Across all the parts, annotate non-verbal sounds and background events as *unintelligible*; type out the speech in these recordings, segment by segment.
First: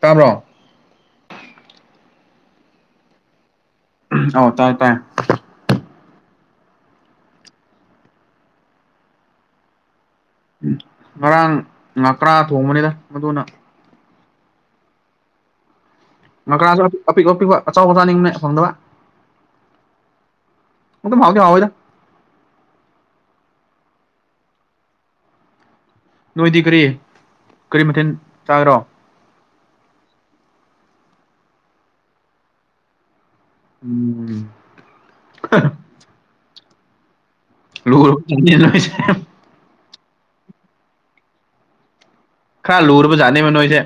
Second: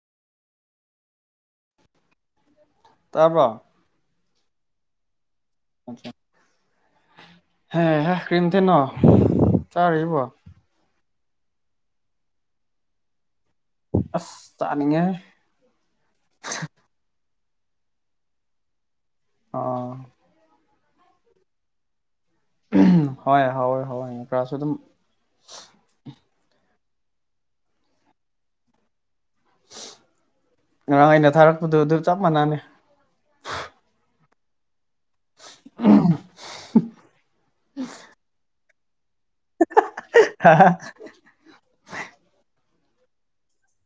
ꯇꯥꯕ꯭ꯔꯣ ꯇꯥꯕꯔꯣ ꯑꯧ ꯇꯥꯏꯌꯦ ꯇꯥꯏꯌꯦ ꯍꯦ ꯍ ꯀꯔꯤ ꯃꯊꯦꯜꯅꯣ ꯆꯥꯔꯤꯕꯣ ꯎꯝ ꯉꯔꯥꯡ ꯉꯥꯀ꯭ꯔꯥ ꯊꯣꯡꯕꯅꯤꯗ ꯃꯗꯨꯅ ꯑꯁ ꯆꯥꯅꯤꯉꯦ ꯉꯥꯀ꯭ꯔꯥ ꯑꯄꯤꯛ ꯑꯄꯤꯛꯄ ꯑꯆꯧꯕ ꯆꯥꯅꯤꯡꯕꯅꯦ ꯐꯪꯗꯕ ꯑꯥ ꯑꯗꯨꯝ ꯍꯥꯎꯗꯤꯍꯥꯎ ꯏꯗ ꯍꯣꯏ ꯍꯥꯎꯋꯦ -ꯍꯥꯎꯋꯦ ꯈꯔꯁꯨ ꯑꯗꯨꯝ ꯅꯣꯏꯗꯤ ꯀꯔꯤ ꯀꯔꯤ ꯃꯊꯦꯜ ꯆꯥꯈ꯭ꯔꯣ ꯉꯔꯥꯡ ꯑꯩꯅ ꯊꯥꯔꯛꯄꯗꯨ ꯑꯗꯨ ꯆꯞ ꯃꯥꯟꯅꯅꯤ ꯎꯝ *unintelligible* *unintelligible* ꯍꯥ ꯍꯥ ꯈꯔ ꯂꯨꯔꯕꯖꯥꯠꯅꯦꯕ ꯅꯣꯏꯁꯦ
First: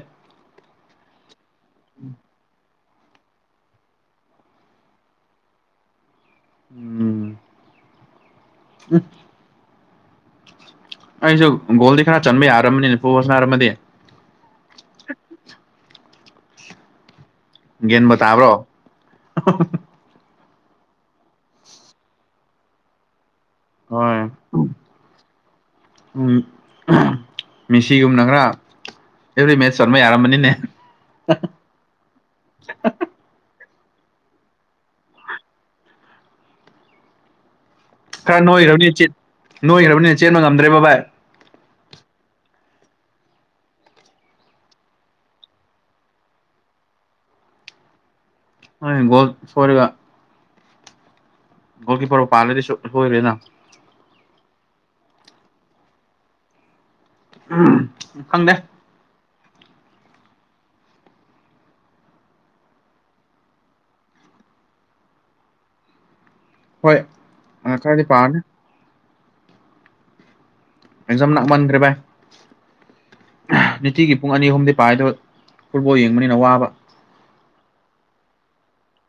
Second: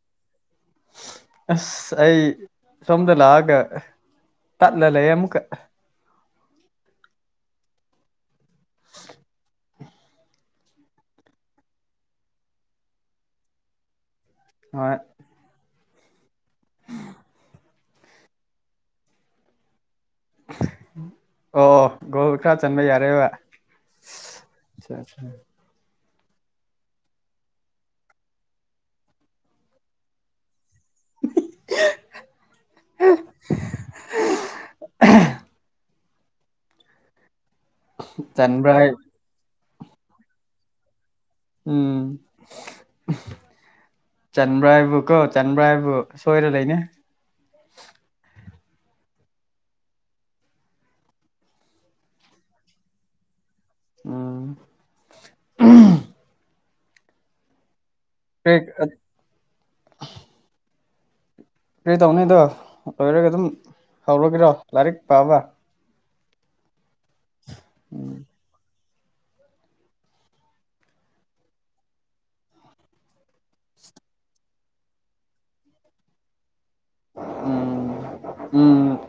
ꯑꯁ ꯑꯩ ꯁꯣꯝꯗ ꯂꯥꯛꯑꯒ ꯇꯠꯂ ꯂꯩꯔꯦ ꯑꯃꯨꯛꯀ ꯎꯝ *unintelligible* ꯑꯩꯁꯨ ꯒꯣꯜꯗꯤ ꯈꯔ ꯆꯟꯕ ꯌꯥꯔꯕꯅꯤ ꯐꯨꯠ ꯕꯣꯟ ꯁꯥꯅꯔꯝꯃꯗꯤ ꯍꯣꯏ ꯒꯌ꯭ꯥꯟ ꯕꯨ ꯇꯕꯔꯣ ꯑꯣ ꯒꯣꯜ ꯈꯔ ꯆꯟꯕ ꯌꯥꯔꯦꯕ ꯍꯣꯏ ꯎꯝ ꯃꯦꯁꯤꯒꯨꯝꯅ ꯈꯔ ꯑꯦꯕ꯭ꯔꯤ ꯃꯦꯆ ꯆꯟꯕ ꯌꯥꯔꯝꯃꯅꯤꯅꯦ *inaudible* ꯈꯔ ꯆꯟꯕ꯭ꯔꯥ ꯍꯥꯏ ꯅꯣꯏꯈ꯭ꯔꯕꯅꯤ ꯅꯣꯏꯈ꯭ꯔꯕꯅꯤꯅ ꯆꯦꯟꯕ ꯉꯝꯗ꯭ꯔꯦꯕ ꯕꯥꯏ ꯎꯝ ꯆꯥꯟꯕ꯭ꯔ ꯍꯥꯏꯕꯨ ꯀꯣ ꯆꯥꯟꯕ꯭ꯔ ꯍꯥꯏꯕꯨ ꯁꯣꯏꯔ ꯂꯩꯅꯦ ꯕꯣꯜ ꯊꯣꯏꯔꯒ ꯍꯣꯜꯀꯤꯄꯔ ꯄꯥꯂꯦꯗꯤꯁꯨ ꯍꯣꯏꯔꯦ ꯅ ꯎꯝ ꯎꯝ ꯎ ꯈꯪꯗꯦ ꯀꯔꯤ ꯀꯔꯤ ꯇꯧꯅꯤ ꯑꯗꯣ ꯂꯣꯏꯔꯒ ꯑꯗꯨꯝ ꯍꯧꯔꯒꯦꯔꯣ ꯂꯥꯏꯔꯤꯛ ꯄꯥꯕ ꯍꯣꯏ ꯈꯔꯗꯤ ꯄꯥꯔꯅꯤ ꯑꯦꯖꯝ ꯅꯛꯃꯟꯇ꯭ꯔꯦ ꯕꯥꯏ ꯅꯨꯡꯇꯤꯒꯤ ꯄꯨꯡ ꯑꯅꯤ ꯑꯍꯨꯝꯗꯤ ꯄꯥꯏꯗꯣ ꯐꯨꯠꯕꯣꯜ ꯌꯦꯡꯕꯅꯤꯅ ꯋꯥꯕ ꯎꯝ ꯎꯝ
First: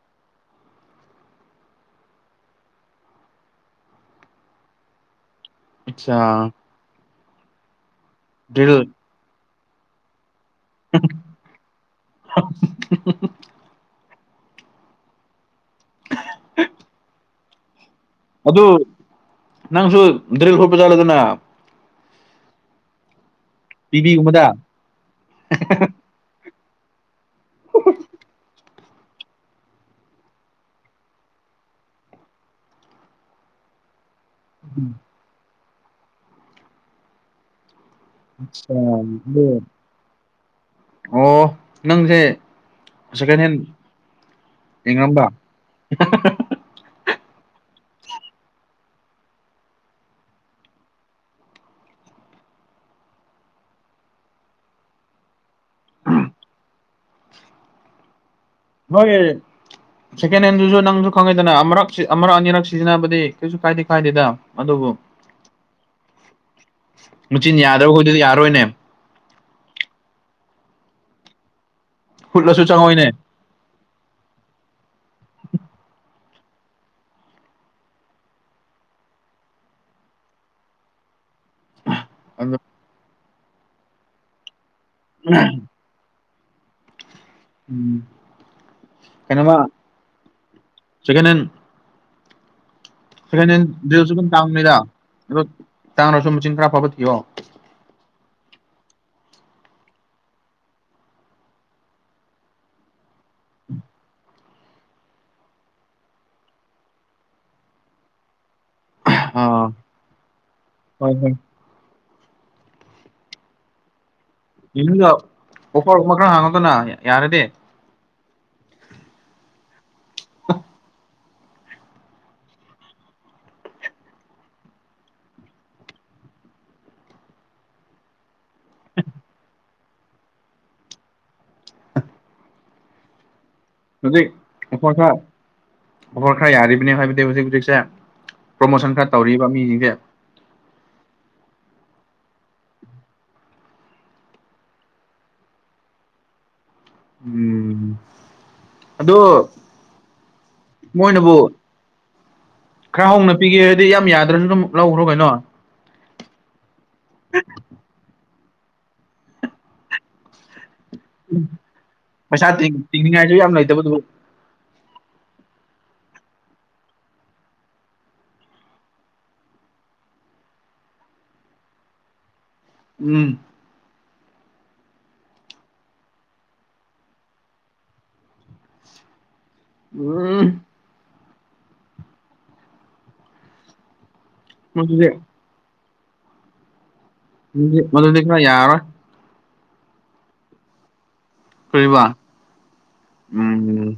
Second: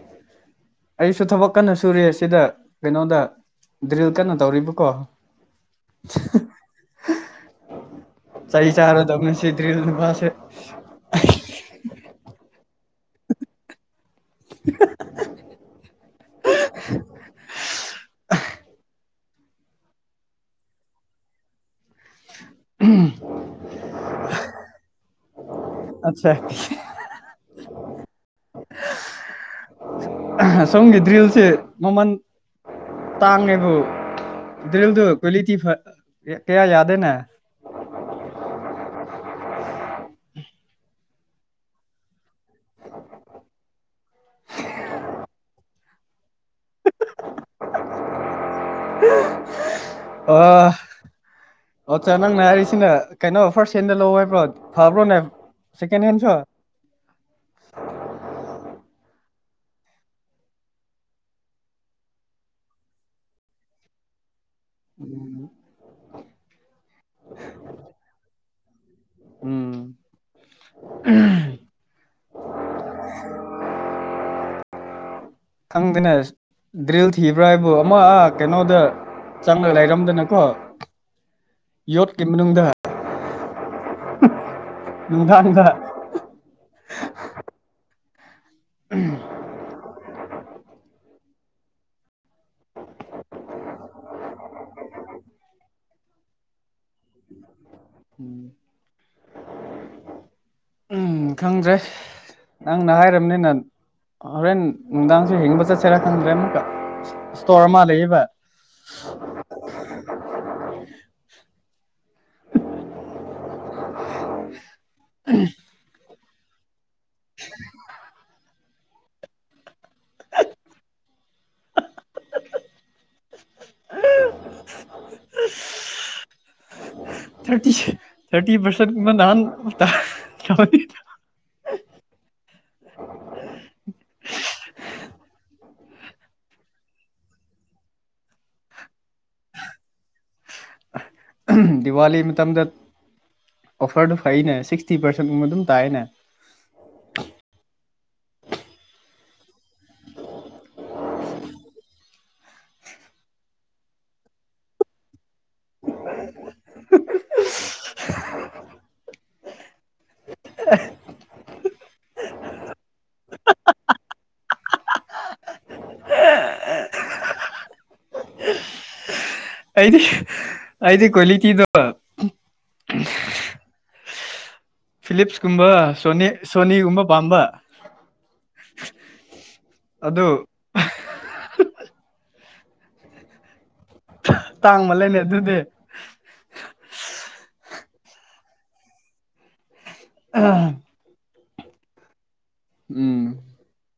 ꯑꯩꯁꯨ ꯊꯕꯛ ꯀꯟꯅ ꯁꯨꯨꯔꯦ ꯁꯤꯗ ꯀꯩꯅꯣꯗ ꯗ꯭ꯔꯤꯜ ꯀꯟꯅ ꯇꯧꯔꯤꯕꯀꯣ ꯑꯆꯥ ꯁꯩ ꯗ꯭ꯔꯤꯜ ꯆꯥꯔꯣ ꯑꯗꯨꯝꯃꯦ ꯁꯤꯗ꯭ꯔꯤꯜ ꯅꯤꯄꯥꯥꯁꯦ *inaudible* *unintelligible* ꯑꯗꯨ ꯅꯪꯁꯨ ꯗ꯭ꯔꯤꯜ ꯍꯨꯠꯄ ꯆꯠꯂꯣꯗꯅ ꯎꯝ ꯄꯤꯕꯤꯒꯨꯝꯕꯗ ꯑꯆꯥ *inaudible* ꯁꯣꯝꯒꯤ ꯗ꯭ꯔꯤꯜꯁꯦ ꯃꯃꯜ ꯇꯥꯡꯉꯦꯕꯨ ꯗ꯭ꯔꯤꯜꯗꯨ ꯀ꯭ꯋꯂꯤꯇꯤ ꯐ ꯀꯌꯥ ꯌꯥꯗꯦꯅꯦ ꯑꯆꯥ ꯑꯣ ꯅꯪꯁꯦ ꯁꯦꯀꯦꯟ ꯍꯦꯟ ꯌꯦꯔꯝꯕ ꯑ *inaudible* ꯑꯣꯆꯥ ꯅꯪꯅ ꯍꯥꯏꯔꯤꯁꯤꯅ ꯀꯩꯅꯣ ꯐꯥꯔꯁꯠ ꯍꯦꯟꯗ ꯂꯧ ꯍꯥꯏꯕ꯭ꯔꯣ ꯐꯕ꯭ꯔꯣꯅꯦ ꯁꯦꯀꯦꯟ ꯍꯦꯟꯁꯨ ꯃꯣꯢ ꯁꯦꯀꯦꯟ ꯍꯦꯟꯗꯨꯁꯨ ꯅꯪꯁꯨ ꯈꯪꯉꯦꯗꯅ ꯑꯃꯛ ꯑꯃꯔꯛ ꯑꯅꯤꯔꯛ ꯁꯤꯖꯤꯟꯅꯕꯗꯤ ꯀꯩꯁꯨ ꯀꯥꯏꯗꯦ ꯀꯥꯏꯗꯦꯗ ꯑꯗꯨꯕꯨ ꯃꯆꯤꯟ ꯌꯥꯗ꯭ꯔꯕꯈꯣꯏꯗꯨꯗꯤ ꯌꯥꯔꯔꯣꯏꯅꯦ ꯎꯝ ꯐꯨꯠꯂꯁꯨ ꯆꯪꯉꯣꯏꯅꯦ ꯈꯪꯗꯦꯅꯦ ꯗ꯭ꯔꯤꯜ ꯊꯤꯕ꯭ꯔꯥ ꯍꯥꯏꯕꯨ ꯑꯃ ꯑ ꯀꯩꯅꯣꯗ ꯆꯪꯂꯒ ꯂꯩꯔꯝꯗꯅꯀꯣ ꯌꯣꯠꯀꯤ ꯑꯗꯣ ꯃꯅꯨꯡꯗ ꯅꯨꯡꯗꯥꯡꯗ ꯀꯩꯅꯣ ꯃꯥ ꯁꯦꯀꯦꯟ ꯍꯦꯟ ꯁꯦꯀꯦꯟ ꯍꯦꯟ ꯗ꯭ꯔꯤꯜꯁꯨ ꯑꯗꯨꯝ ꯇꯥꯡꯕꯅꯤꯗ ꯑꯗꯣ ꯇꯥꯡꯔꯁꯨ ꯃꯁꯤꯟ ꯈꯔ ꯐꯕ ꯊꯤꯌꯣ ꯎꯝ ꯎꯝ ꯈꯪꯗ꯭ꯔꯦ ꯅꯪꯅ ꯍꯥꯏꯔꯕꯅꯤꯅ ꯍꯣꯔꯦꯟ ꯅꯨꯡꯗꯥꯡꯁꯨ ꯌꯦꯡꯕ ꯆꯠꯁꯦꯔꯥ ꯈꯟꯗ꯭ꯔꯦ ꯑꯃꯨꯛꯀ ꯏꯁꯇꯣꯔ ꯑꯃ ꯂꯩꯕ ꯑꯣ ꯍꯣꯏ ꯍꯣꯏ ꯌ ꯑꯣꯐꯔꯒꯨꯝꯕ *inaudible* ꯈꯔ ꯍꯥꯡꯉꯗꯅ ꯌꯥꯔꯗꯤ ꯑꯥ ꯎ *inaudible* ꯊꯔꯇꯤ ꯊꯔꯇꯤ ꯄꯔꯁꯦꯟ ꯅꯍꯥꯜ ꯍꯧꯖꯤꯛ ꯑꯩꯐꯣꯏ *inaudible* ꯁꯥꯥ ꯑꯣꯐꯔ ꯈꯔ ꯌꯥꯔꯤꯕꯅꯦ ꯍꯥꯏꯕꯗꯤ ꯍꯧꯖꯤꯛ ꯍꯧꯖꯤꯛꯁꯦ ꯄ꯭ꯔꯣꯃꯣꯁꯟ ꯈꯔ ꯇꯧꯔꯤꯕ ꯃꯤꯁꯤꯡꯁꯦ ꯗꯤꯋꯥꯂꯤ ꯃꯇꯝꯗ ꯑꯣꯐꯔꯗꯣ ꯐꯩꯅꯦ ꯁꯤꯛꯁꯇꯤ ꯄꯥꯔꯁꯦꯟꯒꯨꯝꯕ ꯑꯗꯨꯝ ꯇꯥꯏꯌꯦꯅꯦ ꯎꯝ ꯑꯗꯣ ꯃꯣꯏꯅꯕꯨ ꯈꯔ ꯍꯣꯛꯅ ꯄꯤꯒꯦ ꯍꯥꯏꯗꯤ ꯌꯥꯝ ꯌꯥꯗ꯭ꯔꯁꯨ ꯑꯗꯨꯝ ꯂꯧꯈ꯭ꯔꯣ ꯀꯩꯅꯣ ꯄꯩꯁꯥ ꯇꯤꯡꯅꯤꯡꯉꯥꯏꯁꯨ ꯌꯥꯝ ꯂꯩꯇꯕ ꯑꯗꯨꯕꯨ ꯑꯩꯗꯤ ꯑꯩꯗꯤ ꯀꯨꯂꯤꯛꯇꯗꯣ ꯎꯝ ꯐꯤꯂꯤꯞꯁꯀꯨꯝꯕ ꯁꯣꯅꯤ ꯁꯣꯅꯤꯒꯨꯝꯕ ꯄꯥꯝꯕ ꯎꯝ ꯑꯗꯨ ꯃꯗꯨꯗꯤ ꯇꯥꯡꯃꯥꯜꯂꯦꯅꯦ ꯑꯗꯨꯗꯤ ꯃꯗꯨꯗꯤ ꯈꯔ ꯌꯥꯔꯔꯣꯢ ꯑꯥ ꯀꯔꯤꯕ ꯎꯝ ꯎꯝ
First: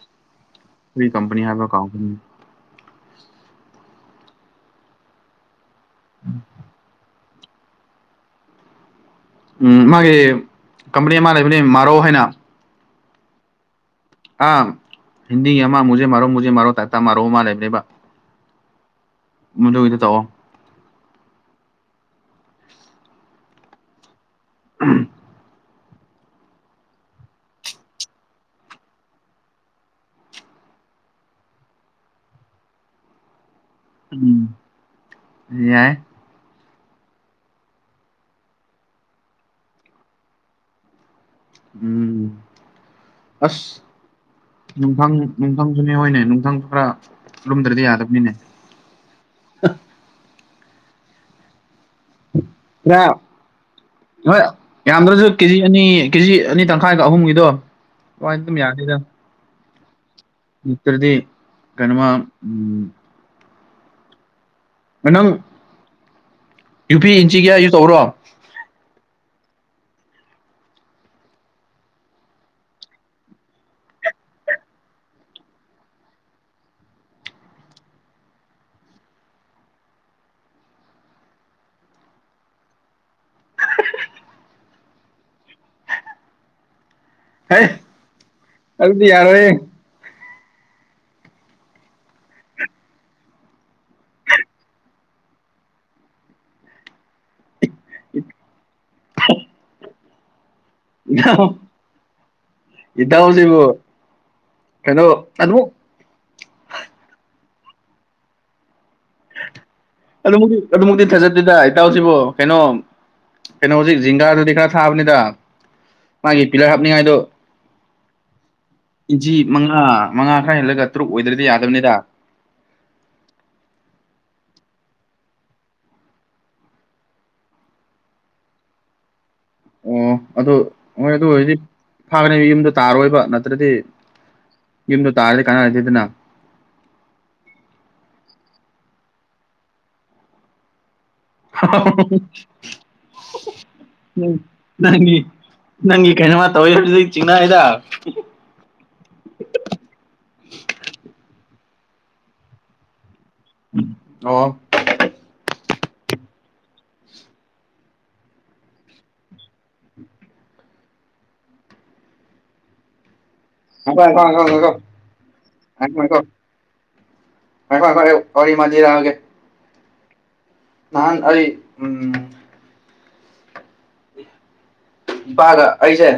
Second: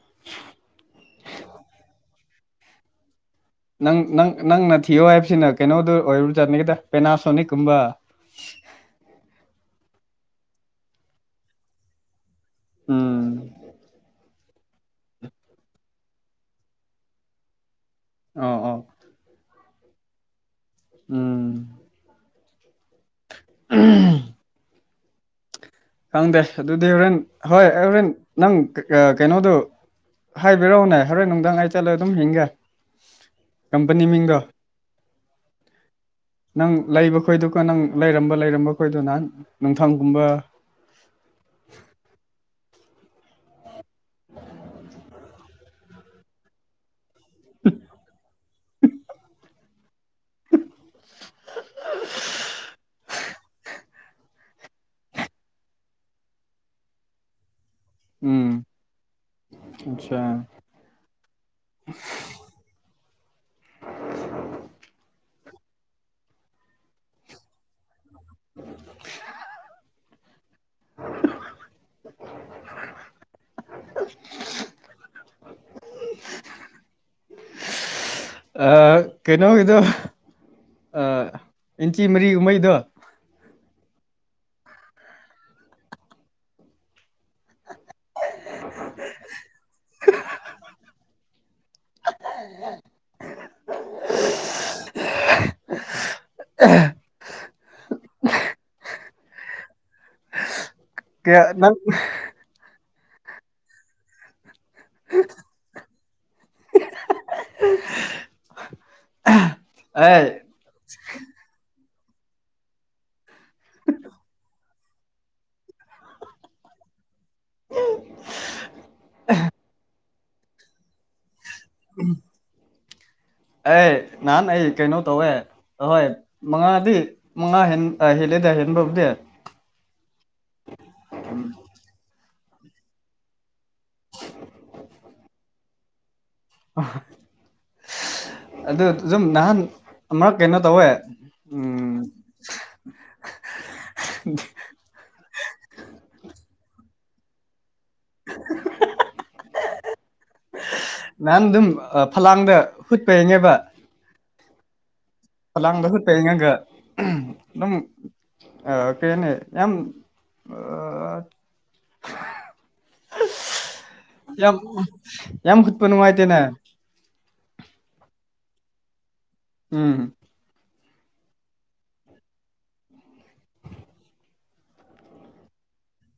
*unintelligible* ꯀꯩ ꯀꯥꯝꯕꯅꯤ ꯍꯥꯏꯕ ꯀꯥꯎꯈ꯭ꯔꯦꯅꯦ ꯅꯪ ꯅꯪ ꯅꯪꯅ ꯊꯤꯌꯣ ꯍꯥꯏꯕꯁꯤꯅ ꯀꯩꯅꯣꯗꯨ ꯑꯣꯏꯕꯖꯠꯅꯤꯗ ꯄꯦꯅꯥꯁꯣꯅꯤꯛꯀꯨꯝꯕ ꯃꯥꯒꯤ ꯀꯝꯄꯅꯤ ꯑꯃ ꯂꯩꯕꯅꯤ ꯃꯥꯔꯣ ꯍꯥꯏꯅ ꯎꯝ ꯑꯥ ꯍꯤꯟꯗꯤ ꯑꯃ ꯃꯨꯖꯦ ꯃꯥꯔꯦ ꯃꯨꯔꯣ ꯇꯥꯥꯢꯞꯇ ꯑꯃ ꯂꯩꯕꯅꯦ ꯑꯥꯎ ꯑꯥꯎ ꯃꯗꯨ ꯑꯣꯢꯅ ꯇꯧꯑꯣ ꯎꯝ ꯎꯝ *inaudible* ꯎꯝ ꯈꯪꯗꯦ ꯑꯗꯨꯗꯤ ꯍꯣꯔꯦꯟ ꯍꯣꯏ ꯑꯩ ꯍꯣꯔꯦꯟ ꯅꯪ ꯀꯩꯅꯣꯗꯨꯣ ꯍꯥꯏꯕꯤꯔꯛꯎꯅꯦ ꯍꯣꯔꯦꯟ ꯅꯨꯡꯗꯥꯥꯡ ꯑꯩ ꯆꯠꯂ ꯑꯗꯨꯝ ꯍꯤꯡꯒꯦ ꯀꯝꯄꯅꯤ ꯃꯤꯡꯗꫭ ꯎꯝ ꯌꯥꯏ ꯅꯪ ꯂꯩꯕ ꯈꯣꯏꯗꯨꯀ ꯅꯪ ꯂꯩꯔꯝꯕ ꯂꯩꯔꯝꯕ ꯈꯣꯏꯗꯨꯅ ꯅꯨꯡꯊꯪꯒꯨꯝꯕ ꯎꯝ ꯑꯁ ꯅꯨꯡꯐꯪ ꯅꯨꯡꯊꯪꯁꯨꯅꯦ ꯍꯣꯏꯅꯦ ꯅꯨꯡꯊꯪ ꯈꯔ ꯂꯨꯝꯗ꯭ꯔꯗꯤ ꯌꯥꯗꯕꯅꯤꯅꯦ ꯌꯥ *unintelligible* ꯅꫭꯏ ꯌꯥꯝꯗ꯭ꯔꯖꯨ ꯀꯦꯖꯤ ꯑꯅꯤ ꯀꯦꯖꯤ ꯑꯅꯤ ꯇꯪꯈꯥꯏꯒ ꯑꯍꯨꯝꯒꯤꯗꯣ ꯑꯗꯨꯃꯥꯏꯅ ꯑꯗꯨꯝ ꯎꯝ ꯌꯥꯅꯤꯗ ꯑꯆꯥ ꯅꯠꯇ꯭ꯔꯗꯤ ꯀꯩꯅꫭꯃ ꯅꯪ ꯌꯨꯄꯤ ꯏꯟꯆꯤ ꯀꯌꯥꯒꯤ ꯇꯧꯕ꯭ꯔꯣ *inaudible* *inaudible* *unintelligible* ꯀꯩꯅꯣꯒꯤꯗꯣ ꯏꯟꯆꯤ ꯃꯔꯤ ꯀꯨꯝꯕꯩꯗꯣ ꯍꯦ ꯑꯗꯨꯗꯤ ꯌꯥꯔꯣꯏꯍꯦ ꯑ *inaudible* *unintelligible* ꯏ꯭ꯅꯣ ꯀꯌꯥ ꯅꯪ ꯏꯇꯥꯎ ꯁꯤꯕꯨ ꯀꯩꯅꯣ ꯑꯗꯨꯕꯨ ꯑꯦ ꯑꯗꯨꯛꯃꯛ ꯑꯗꯨꯨꯛꯃꯛꯇꯤ ꯊꯥꯖꯦꯗꯦꯗ ꯇ ꯁꯤꯕꯣ ꯀꯩꯅꯣ ꯀꯩꯅꯣ ꯍꯧꯖꯤꯛ ꯖꯤꯡꯒꯥꯗꯨꯗꯤ ꯈꯔ ꯊꯥꯕꯅꯤꯗ ꯃꯥꯒꯤ ꯄꯤꯂꯔ ꯍꯥꯞꯅꯤꯡꯉꯥꯏꯗꯣ ꯏꯟꯆꯤ ꯃꯪꯉꯥ ꯃꯪꯉꯥ ꯈꯔ ꯍꯦꯜꯂꯒ ꯇꯔꯨꯛ ꯑꯣꯏꯗ꯭ꯔꯗꯤ ꯌꯥꯗꯕꯅꯤꯗ ꯑꯦ ꯅꯍꯥꯟ ꯑꯩ ꯀꯩꯅꯣ ꯇꯧꯋꯦ ꯑꯍꯣꯏ ꯃꯪꯉꯥꯗꯤ ꯃꯪꯍꯦꯟ ꯍꯦꯜꯂꯦꯗ ꯍꯦꯟꯕꯕꯨꯗꯤ ꯑꯣ ꯑꯗꯨ ꯍꯣꯏ ꯑꯗꯨ ꯑꫭꯏꯗꯤ ꯐꯥꯒꯅꯤ ꯌꯨꯝꯗ ꯇꯥꯔꯣꯏꯕ ꯅꯠꯇ꯭ꯔꯗꯤ ꯌꯨꯝꯗ ꯇꯥꯔꯗꯤ ꯀꯥꯟꯅꯗꯔꯦꯗꯅ ꯑ ꯑꯗꯨ ꯁꯨꯝ ꯅꯍꯥꯟ ꯑꯃ ꯀꯩꯅꯣ ꯇꯧꯋꯦ ꯎꯝ ꯎꯝ ꯅꯪ ꯅꯪꯒꯤ ꯀꯩꯅꫭꯃ ꯇꯧꯋꯦ ꯍꯥꯏꯕꯗꯨꯗꯤ ꯆꯤꯡꯅꯩꯗ ꯅꯍꯥꯟ ꯑꯗꯨꯝ ꯐꯂꯥꯡꯗ ꯍꯨꯠꯄꯅꯦꯕ ꯎꯝ ꯑꯣ ꯐꯂꯥꯡꯗ ꯍꯨꯠꯄ ꯌꯦꯡꯉꯒ ꯑꯗꯨꯝ ꯑ ꯀꯩꯍꯥꯏꯅꯤ ꯌꯥꯝ ꯑ ꯑꯣꯀꯣ ꯌꯥꯝ ꯌꯥꯝ ꯍꯨꯠꯄ ꯅꯨꯡꯉꯥꯏꯇꯦꯅꯦ *unintelligible* ꯃ ꯍꯔ ꯀꯔꯤ ꯃꯖꯤ ꯂꯎꯦ *unintelligible* ꯎꯝ ꯅꯍꯥꯟ ꯑꯩ ꯎꯝ ꯏꯄꯥꯒ ꯑꯩꯁꯦ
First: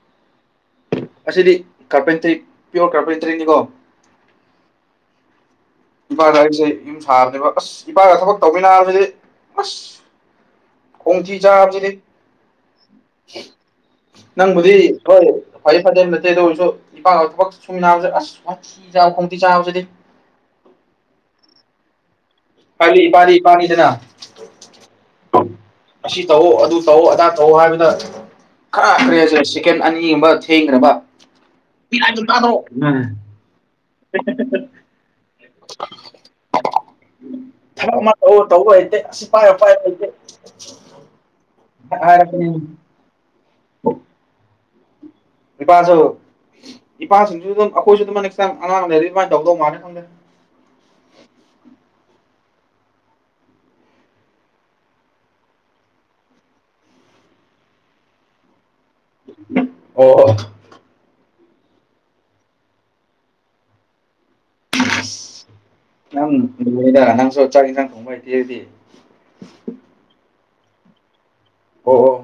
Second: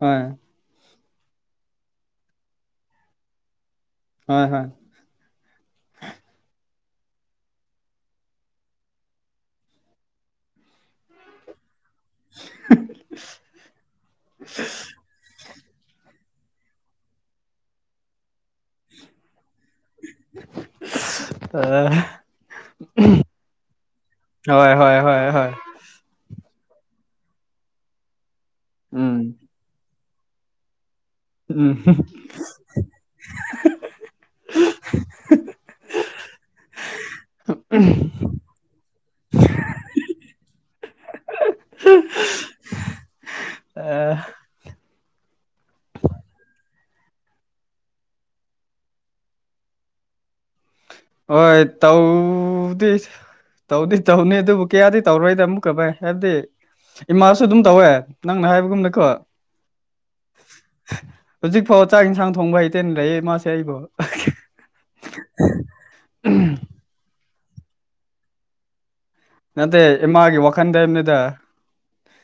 ꯃꯥꯅꯦ ꯑꯁꯤꯗꯤ ꯀꯥꯔꯄꯦꯟꯇꯔꯤ ꯄꯤꯌꯣꯔ ꯀꯥꯔꯄꯦꯟꯇꯔꯤꯅꯤꯀꯣ ꯍꯣꯏ ꯍꯣꯏ ꯏꯄꯥꯒ ꯑꯩꯁꯦ ꯌꯨꯝ ꯁꯥꯕꯅꯦꯕ ꯑꯁ ꯏꯄꯥꯒ ꯊꯕꯛ ꯇꯧꯃꯤꯟꯅꯕꯁꯤ ꯑꯁ ꯀꯣꯡꯊꯤ ꯆꯥꯕꯖꯤꯗꯤ ꯅꯪꯕꯨ ꯐ ꯐ *unintelligible* ꯑꯣꯏꯔꯁꯨ ꯏꯄꯥꯛ ꯊꯛ ꯁꯨꯝ ꯅꯥꯁ ꯑꯁ ꯈꯣꯡꯇꯤ ꯆꯥꯕꯁꯤꯗꯤ ꯑ ꯀꯂꯤ ꯄꯂꯤ ꯏꯄꯥꯅꯤꯗꯅ ꯍꯣꯏ ꯍꯣꯏ ꯍꯣꯏ ꯍꯣꯏ ꯑꯁꯤ ꯇꯧꯑꯣ ꯑꯗꯨ ꯇꯧꯑꯣ ꯑꯗꯥ ꯇꯧꯑꯣ ꯍꯥꯏꯕꯗ ꯈꯔ ꯎꯝ ꯀꯔꯤꯍꯥꯁꯦ ꯁꯦꯀꯦꯟ ꯑꯅꯤ ꯃꯤ ꯊꯦꯡꯈ꯭ꯔꯕ ꯎꯝ *unintelligible* ꯇꯥꯗ꯭ꯔꯣ *inaudible* ꯊꯕꯛ ꯑꯃ ꯇꯧꯑꯣ ꯇꯧꯕ ꯍꯩꯇꯦ ꯑꯁꯤ ꯄꯥꯏꯔꯣ ꯄꯥꯏꯔꯣ ꯍꯩꯇꯦ *unintelligible* *inaudible* ꯏꯄꯥꯁꯨ ꯏꯄꯥꯁꯤꯡꯁꯨ ꯑꯗꯨꯝ ꯑꯩꯈꯣꯏꯁꯨ ꯑꯗꯨꯝꯃ ꯅꯦꯛꯁ ꯇꯥꯏꯝ ꯑꯉꯥꯡ ꯂꯩꯔꯗꯤ ꯑꯗꯨꯃꯥꯏꯅ ꯇꯧꯗꯧ ꯃꯥꯜꯂꯦ ꯈꯪꯗꯦ ꯍꯣꯏ ꯇꯧꯗꯤꯁ ꯇꯧꯗꯤ ꯇꯧꯅꯤ ꯑꯗꯨꯕꯨ ꯀꯌꯥꯗꯤ ꯇꯧꯔꯣꯏꯗ ꯑꯃꯨꯛꯀꯚꯥꯏ ꯍꯥꯏꯕꯗꯤ ꯏꯃꯥꯁꯨ ꯑꯗꯨꯝ ꯇꯧꯋꯦ ꯅꯪꯅ ꯍꯥꯏꯕꯒꯨꯝꯅꯀꯣ ꯑꯣ ꯍꯧꯖꯤꯛ ꯐꯥꯎ ꯆꯥꯛ ꯌꯦꯟꯁꯥꯡ ꯊꯣꯡꯕ ꯍꯩꯇꯦꯅ ꯂꯩ ꯃꯥꯁꯦ ꯑꯩꯕꯨ ꯎ *unintelligible* ꯅꯪꯗ ꯅꯪꯁꯨ ꯆꯥꯛ ꯏꯟꯁꯥꯡ ꯊꯣꯡꯕ ꯍꯩꯇꯦꯔꯗꯤ ꯅꯠꯇꯦ ꯏꯃꯥꯒꯤ ꯋꯥꯈꯟꯗꯅꯤꯗ ꯑꯣ ꯑꫭ